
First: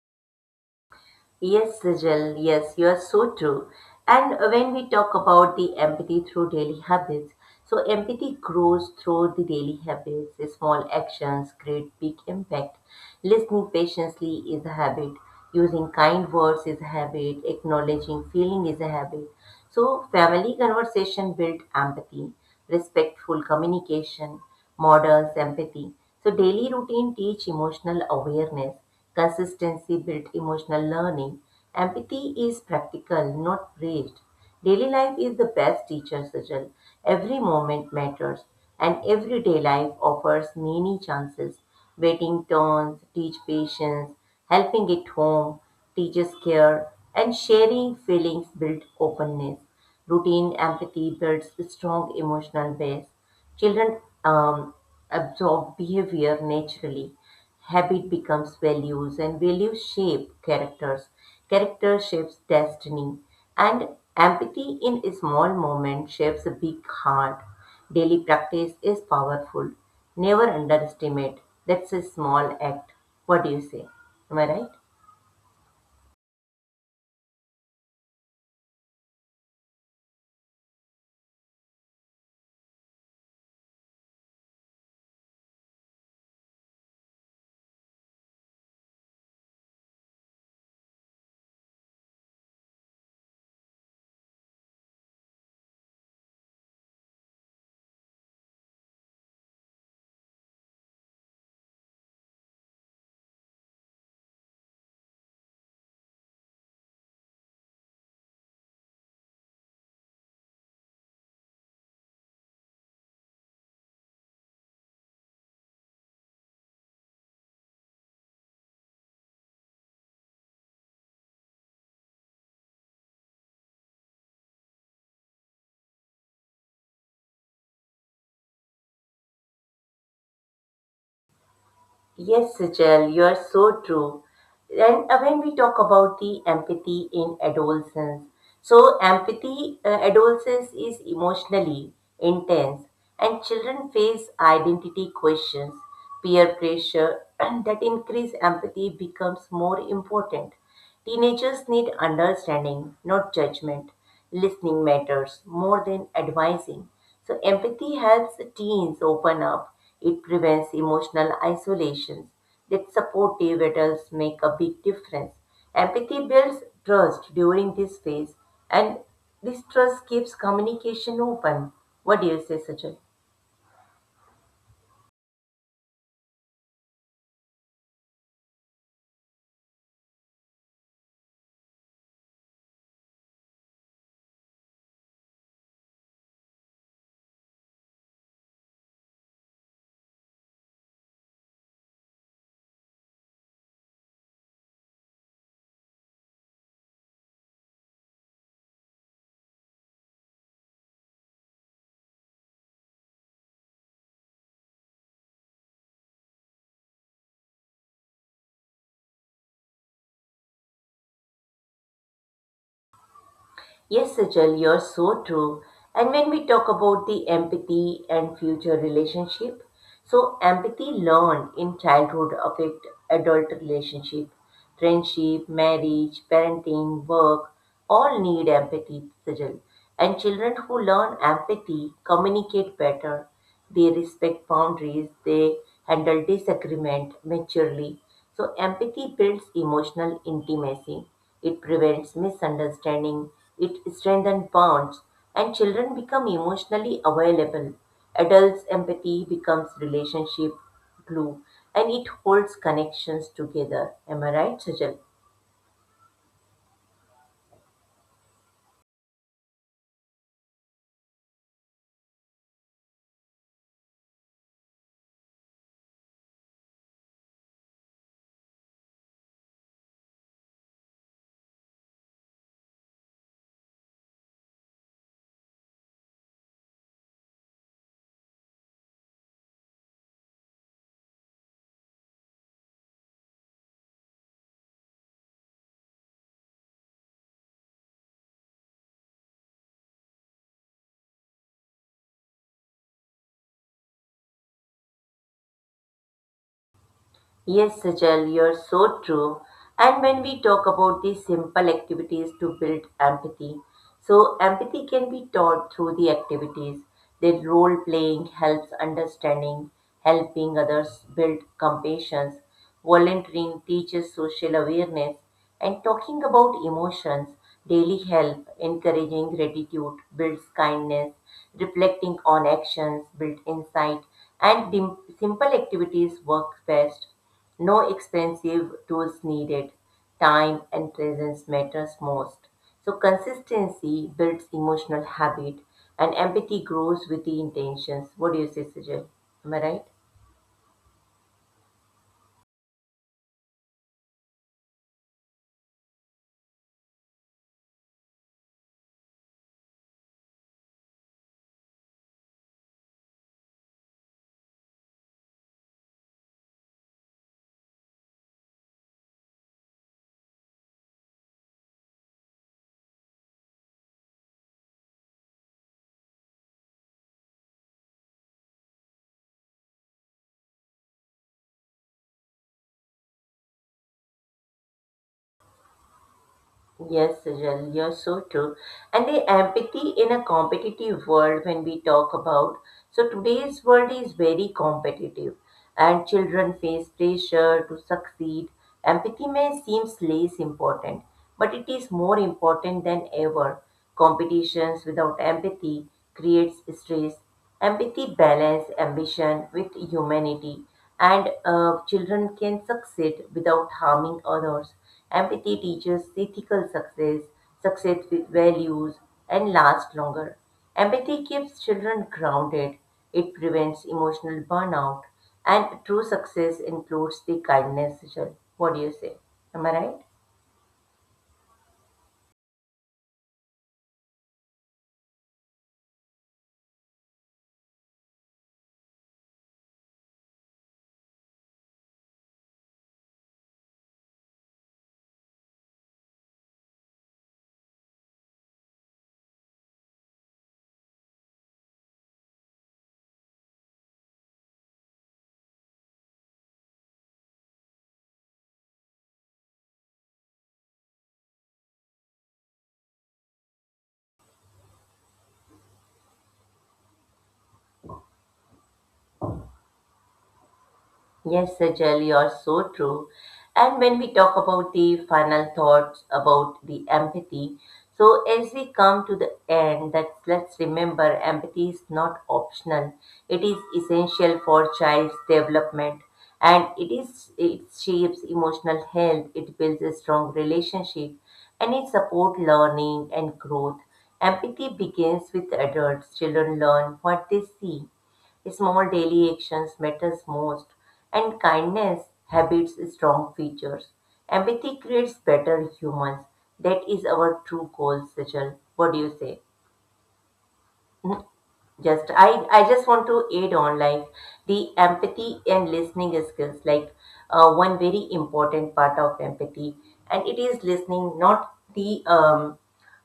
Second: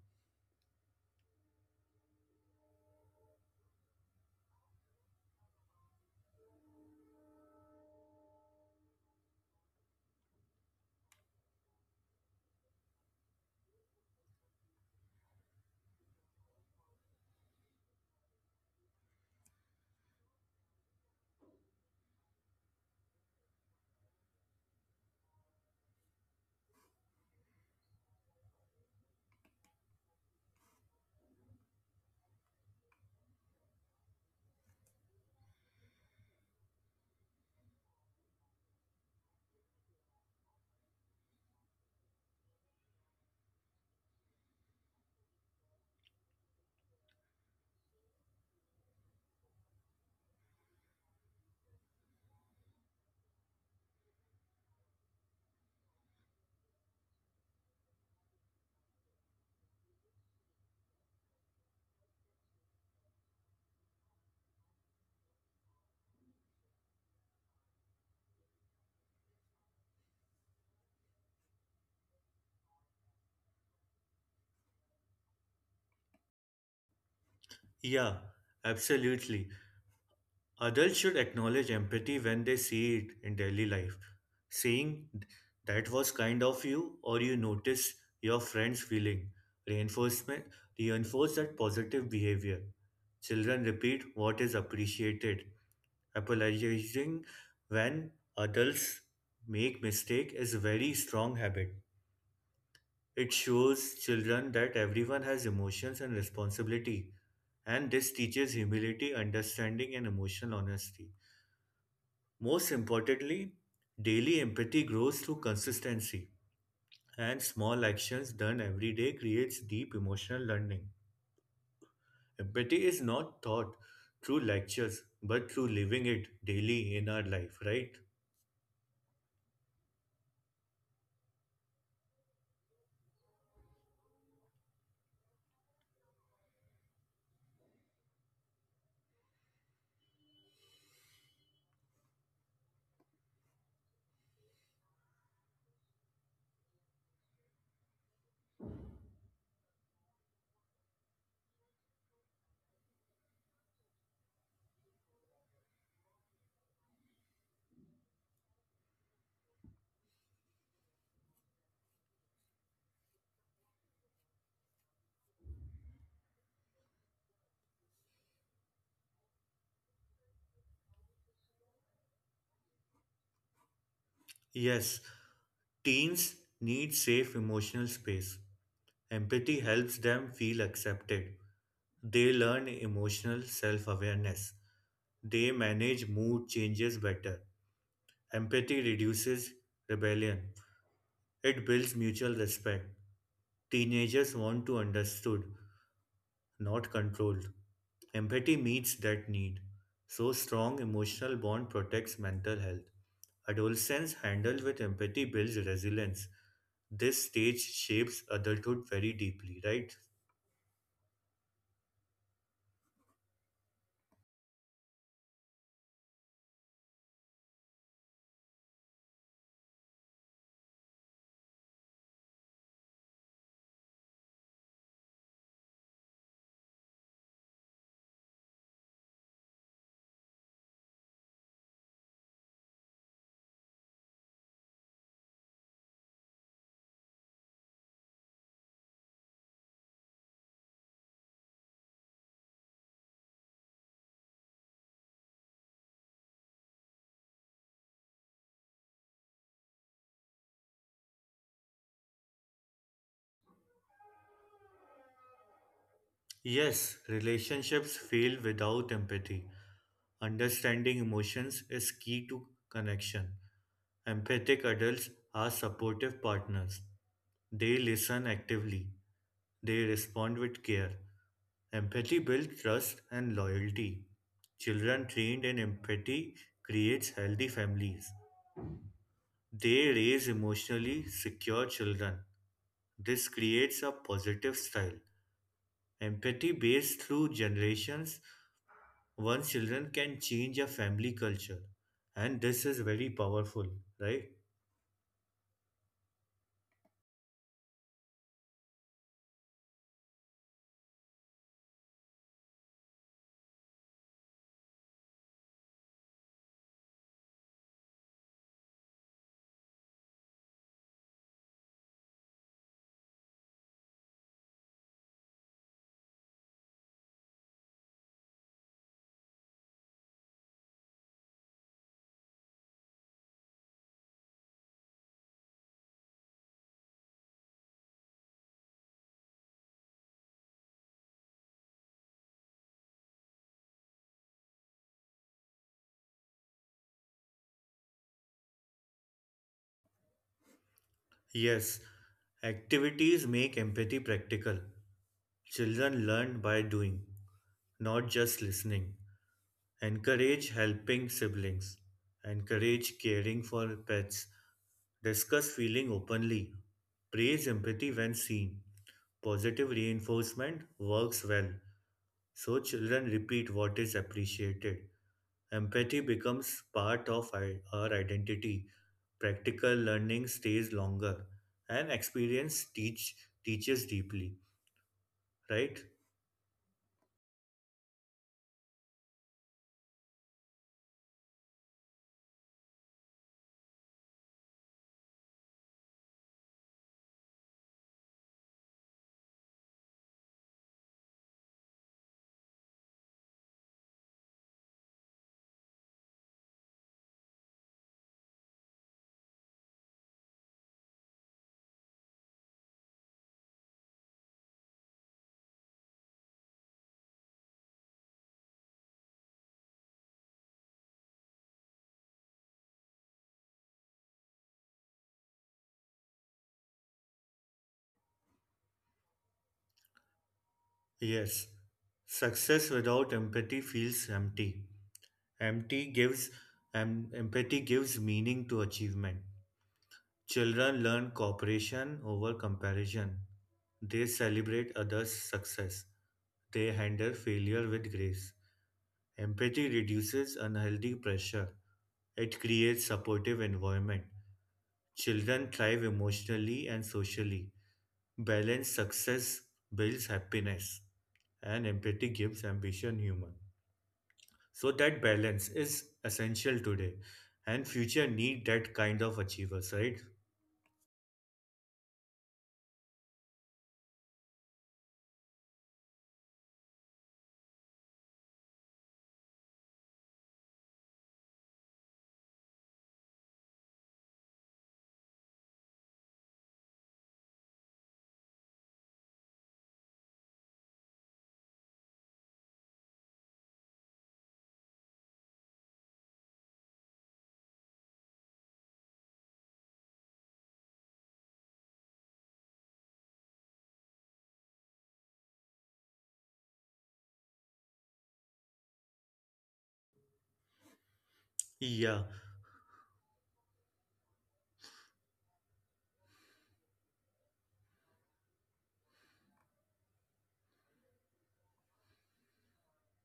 Speaker 1: Yes, Sijal, yes, you are so true. And when we talk about the empathy through daily habits, so empathy grows through the daily habits. The Small actions create big impact. Listening patiently is a habit. Using kind words is a habit. Acknowledging feeling is a habit. So family conversation build empathy, respectful communication, models empathy. So daily routine teach emotional awareness. Consistency built emotional learning. Empathy is practical, not praised. Daily life is the best teacher, Sajal. Every moment matters, and everyday life offers many chances. Waiting turns teach patience, helping at home teaches care, and sharing feelings builds openness. Routine empathy builds a strong emotional base. Children absorb behavior naturally, habit becomes values and values shape characters, character shapes destiny, and empathy in a small moment shapes a big heart. Daily practice is powerful. Never underestimate that's a small act. What do you say? Am I right?
Speaker 2: Yeah, absolutely. Adults should acknowledge empathy when they see it in daily life. Saying that was kind of you or you notice your friend's feeling reinforcement reinforce that positive behavior. Children repeat what is appreciated. Apologizing when adults make mistake is a very strong habit. It shows children that everyone has emotions and responsibility and this teaches humility, understanding and emotional honesty. Most importantly, daily empathy grows through consistency, and small actions done every day creates deep emotional learning. Empathy is not taught through lectures, but through living it daily in our life, right?
Speaker 1: Yes, Sejal, you are so true. And when we talk about the empathy in adolescence, so empathy adolescence is emotionally intense, and children face identity questions, peer pressure, and that increase empathy becomes more important. Teenagers need understanding, not judgment. Listening matters more than advising. So, empathy helps teens open up. It prevents emotional isolations. That supportive adults make a big difference. Empathy builds trust during this phase, and this trust keeps communication open. What do you say, Sajal?
Speaker 2: Yes, teens need safe emotional space. Empathy helps them feel accepted. They learn emotional self awareness. They manage mood changes better. Empathy reduces rebellion. It builds mutual respect. Teenagers want to understood, not controlled. Empathy meets that need. So strong emotional bond protects mental health. Adolescence handled with empathy builds resilience. This stage shapes adulthood very deeply, right?
Speaker 1: Yes, Sajal, you're so true. And when we talk about the empathy and future relationship, so empathy learned in childhood affect adult relationship, friendship, marriage, parenting, work, all need empathy, Sajal. And children who learn empathy communicate better. They respect boundaries, they handle disagreement maturely, so, empathy builds emotional intimacy, it prevents misunderstanding, it strengthens bonds, and children become emotionally available. Adults' empathy becomes relationship glue and it holds connections together. Am I right, Sajal?
Speaker 2: Yes, relationships fail without empathy. Understanding emotions is key to connection. Empathic adults are supportive partners. They listen actively. They respond with care. Empathy builds trust and loyalty. Children trained in empathy creates healthy families. They raise emotionally secure children. This creates a positive style. Empathy based through generations, one's children can change a family culture. And this is very powerful, right?
Speaker 1: Yes, Sajal, you're so true. And when we talk about these simple activities to build empathy, so empathy can be taught through the activities. That role playing helps understanding, helping others build compassion. Volunteering teaches social awareness and talking about emotions daily help. Encouraging gratitude builds kindness. Reflecting on actions builds insight. And simple activities work best. No expensive tools needed. Time and presence matters most. So consistency builds emotional habit and empathy grows with the intentions. What do you say, Sujal? Am I right?
Speaker 2: Yes, activities make empathy practical. Children learn by doing, not just listening. Encourage helping siblings. Encourage caring for pets. Discuss feeling openly. Praise empathy when seen. Positive reinforcement works well. So children repeat what is appreciated. Empathy becomes part of our identity. Practical learning stays longer, and experience teaches deeply. Right?
Speaker 1: Yes, Jen, you're so true. And the empathy in a competitive world, when we talk about, so today's world is very competitive, and children face pressure to succeed. Empathy may seems less important, but it is more important than ever. Competitions without empathy creates stress. Empathy balance ambition with humanity, and children can succeed without harming others. Empathy teaches ethical success, success with values, and lasts longer. Empathy keeps children grounded. It prevents emotional burnout, and true success includes the kindness. Rachel. What do you say? Am I right?
Speaker 2: Yes. Success without empathy feels empty. Empty gives Empathy gives meaning to achievement. Children learn cooperation over comparison. They celebrate others' success. They handle failure with grace. Empathy reduces unhealthy pressure. It creates supportive environment. Children thrive emotionally and socially. Balanced success builds happiness and empathy gives ambition human. So that balance is essential today and future need that kind of achievers, right?
Speaker 1: Yes, Sajal, you're so true. And when we talk about the final thoughts about the empathy, so as we come to the end, that let's remember empathy is not optional. It is essential for child's development and it shapes emotional health, it builds a strong relationship and it supports learning and growth. Empathy begins with adults. Children learn what they see. Small daily actions matters most, and kindness habits strong features. Empathy creates better humans. That is our true goal, Sejal. What do you say?
Speaker 2: Yeah,
Speaker 1: I just want to add on like the empathy and listening skills, like one very important part of empathy, and it is listening, not the um,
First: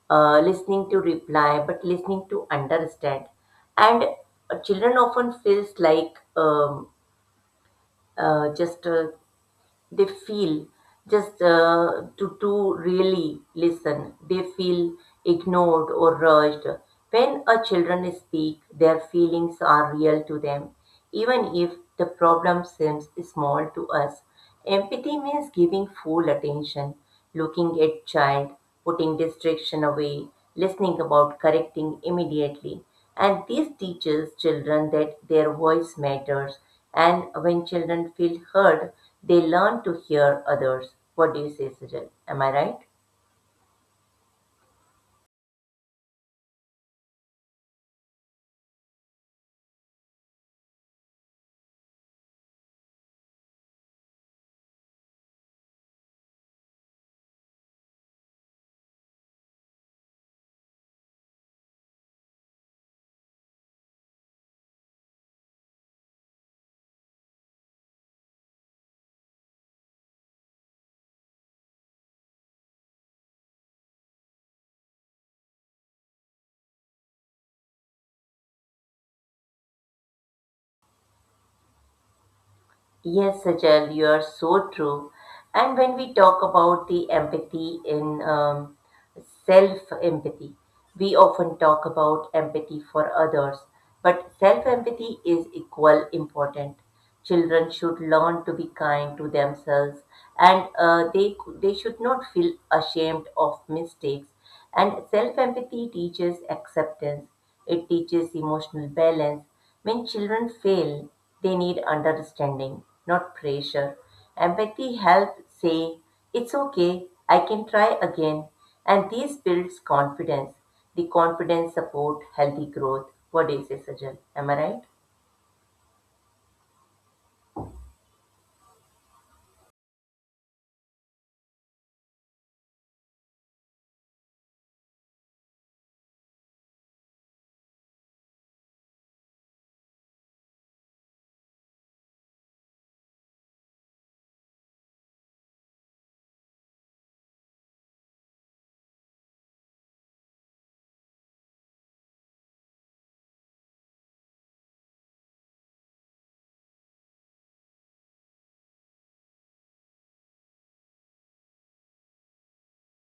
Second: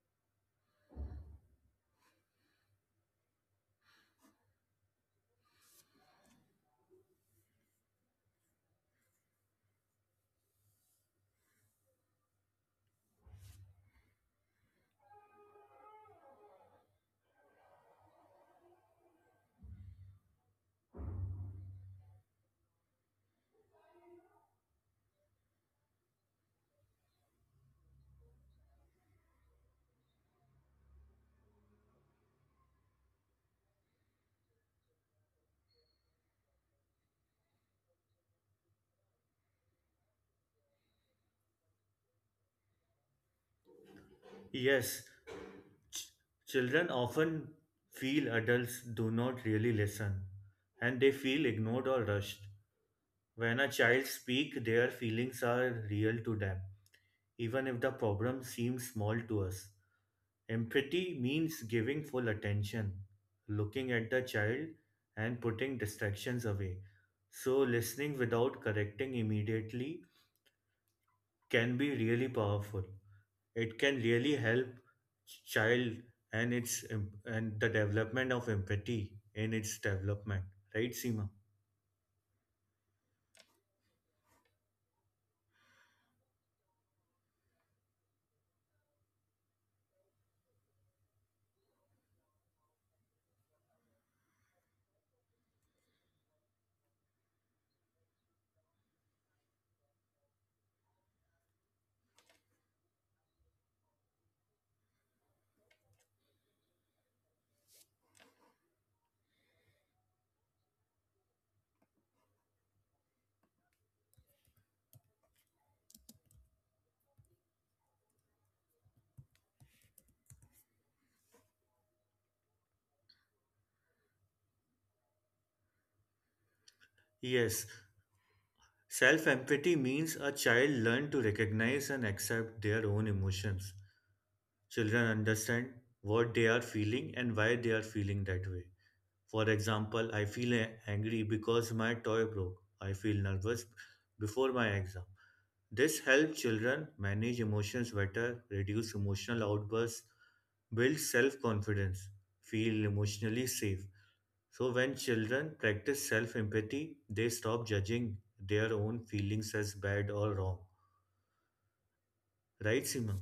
Speaker 1: uh, listening to reply, but listening to understand. And children often feels like just they feel just to really listen they feel ignored or rushed. When a children speak their feelings are real to them, even if the problem seems small to us. Empathy means giving full attention, looking at child, putting distraction away, listening about correcting immediately, and this teaches children that their voice matters. And when children feel heard, they learn to hear others. What do you say, Sajal? Am I right?
Speaker 2: yes. Ch- Children often feel adults do not really listen and they feel ignored or rushed. When a child speaks, their feelings are real to them, even if the problem seems small to us. Empathy means giving full attention, looking at the child, and putting distractions away. So, listening without correcting immediately can be really powerful. It can really help child and and the development of empathy in its development. Right, Seema?
Speaker 1: Yes, Sajal, you are so true. And when we talk about the empathy in self empathy, we often talk about empathy for others, but self empathy is equal important. Children should learn to be kind to themselves, and they should not feel ashamed of mistakes. And self empathy teaches acceptance, it teaches emotional balance. When children fail, they need understanding, not pressure. Empathy helps say, It's okay, I can try again. And this builds confidence. The confidence support healthy growth. What do you say, Sajal? Am I right?
Speaker 2: Yes. Self empathy means a child learns to recognize and accept their own emotions. Children understand what they are feeling and why they are feeling that way. For example, I feel angry because my toy broke. I feel nervous before my exam. This helps children manage emotions better, reduce emotional outbursts, build self confidence, feel emotionally safe. So, when children practice self empathy, they stop judging their own feelings as bad or wrong. Right, Simon?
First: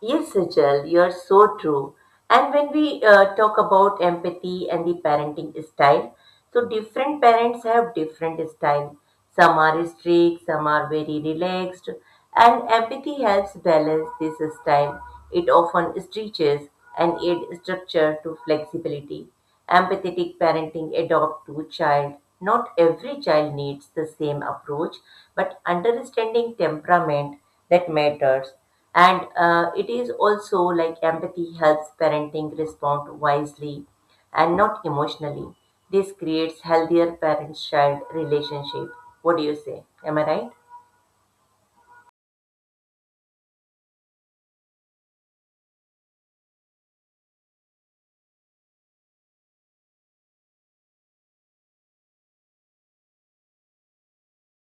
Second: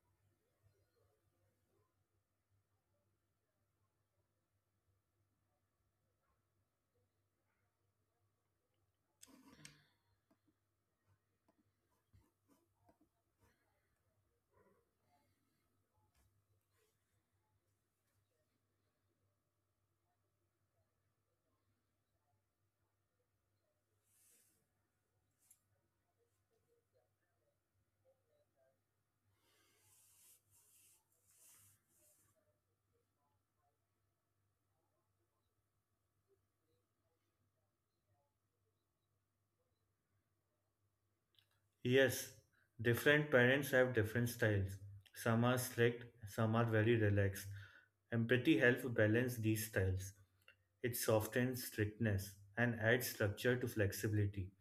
Speaker 1: Yes, Sejal, you're so true. And when we talk about empathy and the parenting style, so different parents have different style. Some are strict, some are very relaxed, and empathy helps balance this style. It often stretches and aid structure to flexibility. Empathetic parenting adopt to child. Not every child needs the same approach, but understanding temperament that matters, and it is also like empathy helps parenting respond wisely and not emotionally. This creates healthier parent-child relationship. What do you say? Am I right?
Speaker 2: Yes, different parents have different styles. Some are strict, some are very relaxed. Empathy helps balance these styles. It softens strictness and adds structure to flexibility.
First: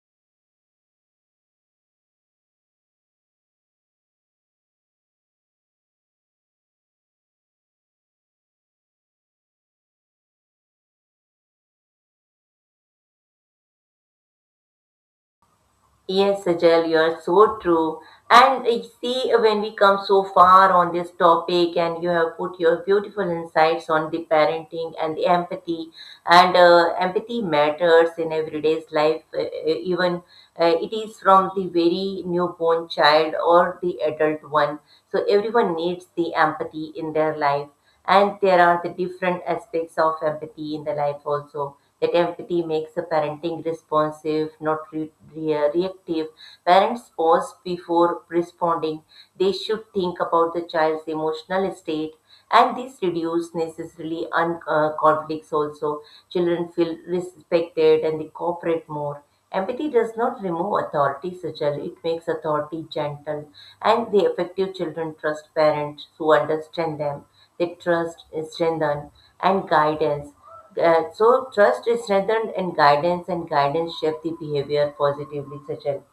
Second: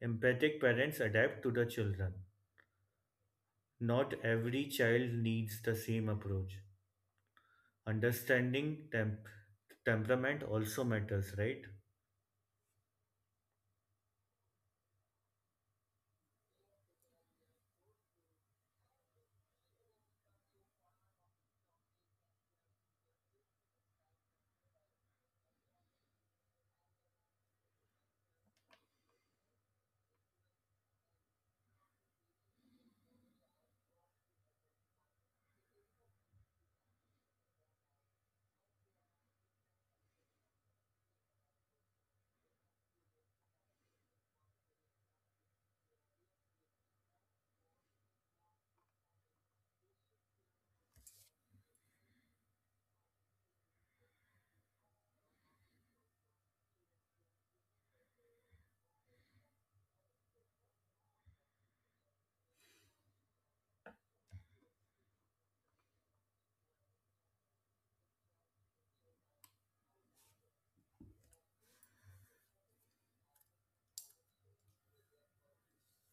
Speaker 2: Empathic parents adapt to the children. Not every child needs the same approach. Understanding temperament also matters, right?
Speaker 1: Yes, Sajal, you are so true. And see, when we come so far on this topic, and you have put your beautiful insights on the parenting and the empathy, and empathy matters in everyday's life, even it is from the very newborn child or the adult one. So everyone needs the empathy in their life and there are the different aspects of empathy in the life also that empathy makes the parenting responsive not reactive. Parents pause before responding, they should think about the child's emotional state and this reduces necessarily conflicts also. Children feel respected and they cooperate more. Empathy does not remove authority, Sajal. It makes authority gentle. And the effective children trust parents who understand them. They trust, is strengthened, and guidance. So, trust is strengthened, and guidance shape the behavior positively, Sajal.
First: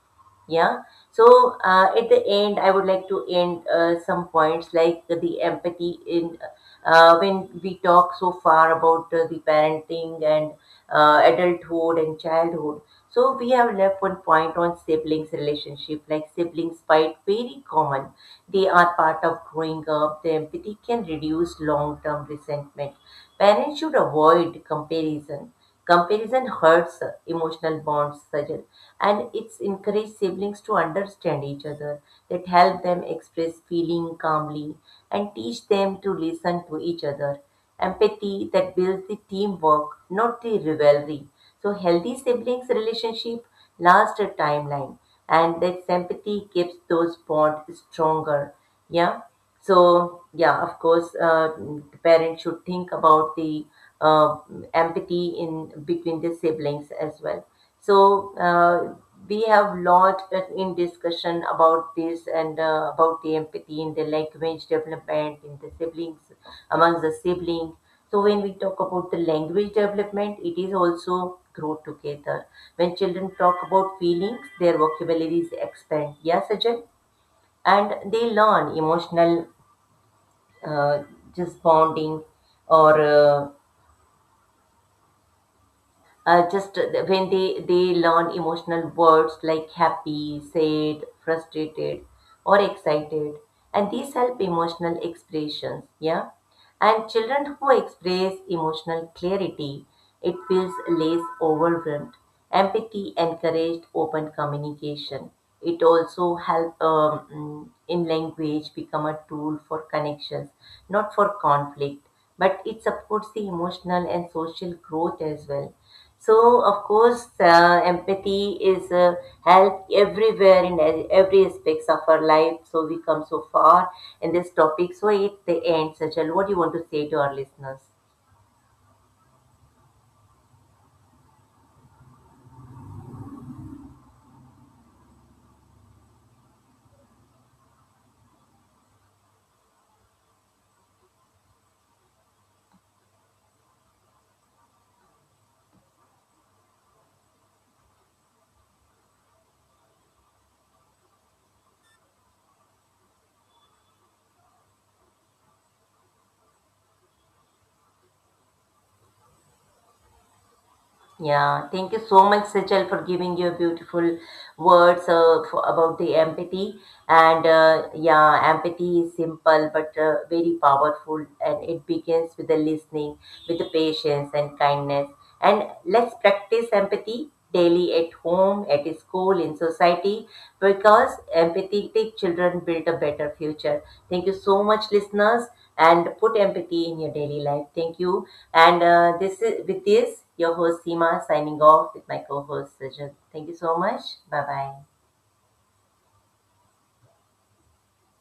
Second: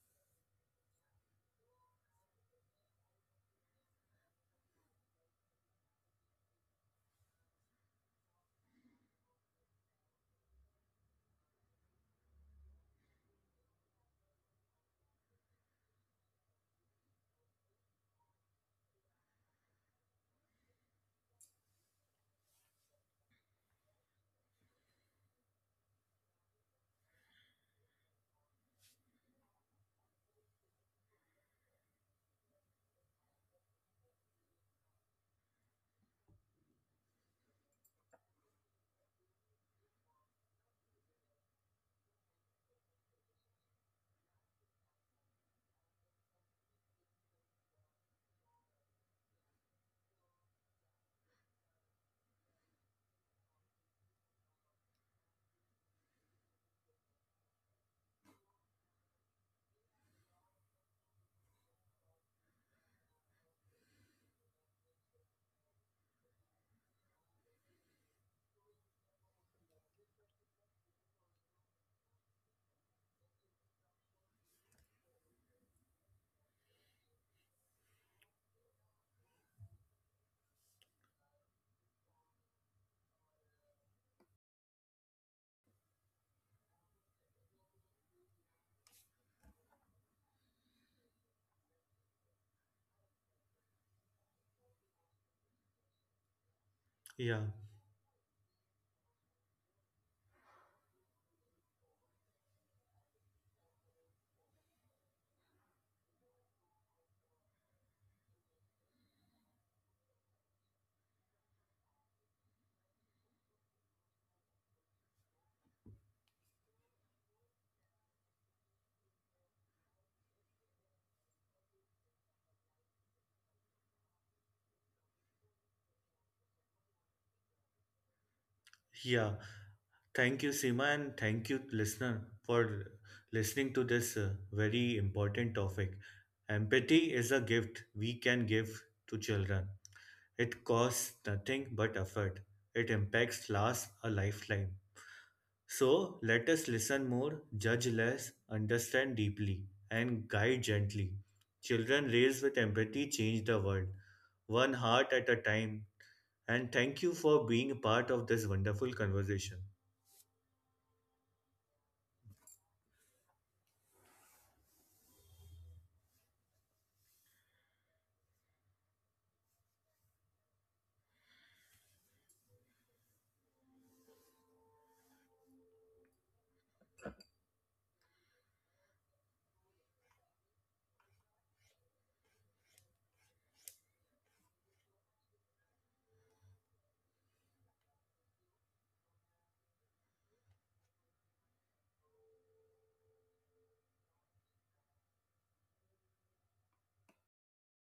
Speaker 1: Yeah. So at the end, I would like to end some points like the empathy in when we talk so far about the parenting and adulthood and childhood. So we have left one point on siblings relationship. Like siblings fight, very common. They are part of growing up. The empathy can reduce long term resentment. Parents should avoid comparison. Comparison hurts emotional bonds, Sajal, and it's encouraged siblings to understand each other, that help them express feeling calmly and teach them to listen to each other. Empathy that builds the teamwork, not the rivalry. So healthy siblings relationship lasts a timeline, and that sympathy keeps those bonds stronger. Yeah. So, yeah, of course, the parents should think about the uh, empathy in between the siblings as well. So, we have lot in discussion about this and about the empathy in the language development in the siblings among the siblings. So, when we talk about the language development, it is also grow together. When children talk about feelings, their vocabularies expand. Yes, Ajay? And they learn emotional uh, just bonding or just when they learn emotional words like happy, sad, frustrated, or excited, and these help emotional expressions. Yeah, and
Speaker 2: Yeah,
Speaker 1: children who express emotional clarity it feels less overwhelmed. Empathy encouraged open communication. It also help in language become a tool for connections, not for conflict, but it supports the emotional and social growth as well. So, of course, empathy is help everywhere in every aspects of our life. So we come so far in this topic. So it the end, Sajal. What do you want to say to our listeners?
Speaker 2: yeah. Thank you, Seema, and thank you, listener, for listening to this very important topic. Empathy is a gift we can give to children. It costs nothing but effort. It impacts lasts a lifetime. So let us listen more, judge less, understand deeply, and guide gently. Children raised with empathy change the world, one heart at a time. And thank you for being a part of this wonderful conversation.
Speaker 1: Yeah, thank you so much, Sejal, for giving your beautiful words for, about the empathy. And yeah, empathy is simple but very powerful, and it begins with the listening, with the patience and kindness. And let's practice empathy daily at home, at school, in society, because empathetic children build a better future. Thank you so much, listeners, and put empathy in your daily life. Thank you. And this is, with this, your host Seema signing off with my co-host Sajid. Thank you so much. Bye bye.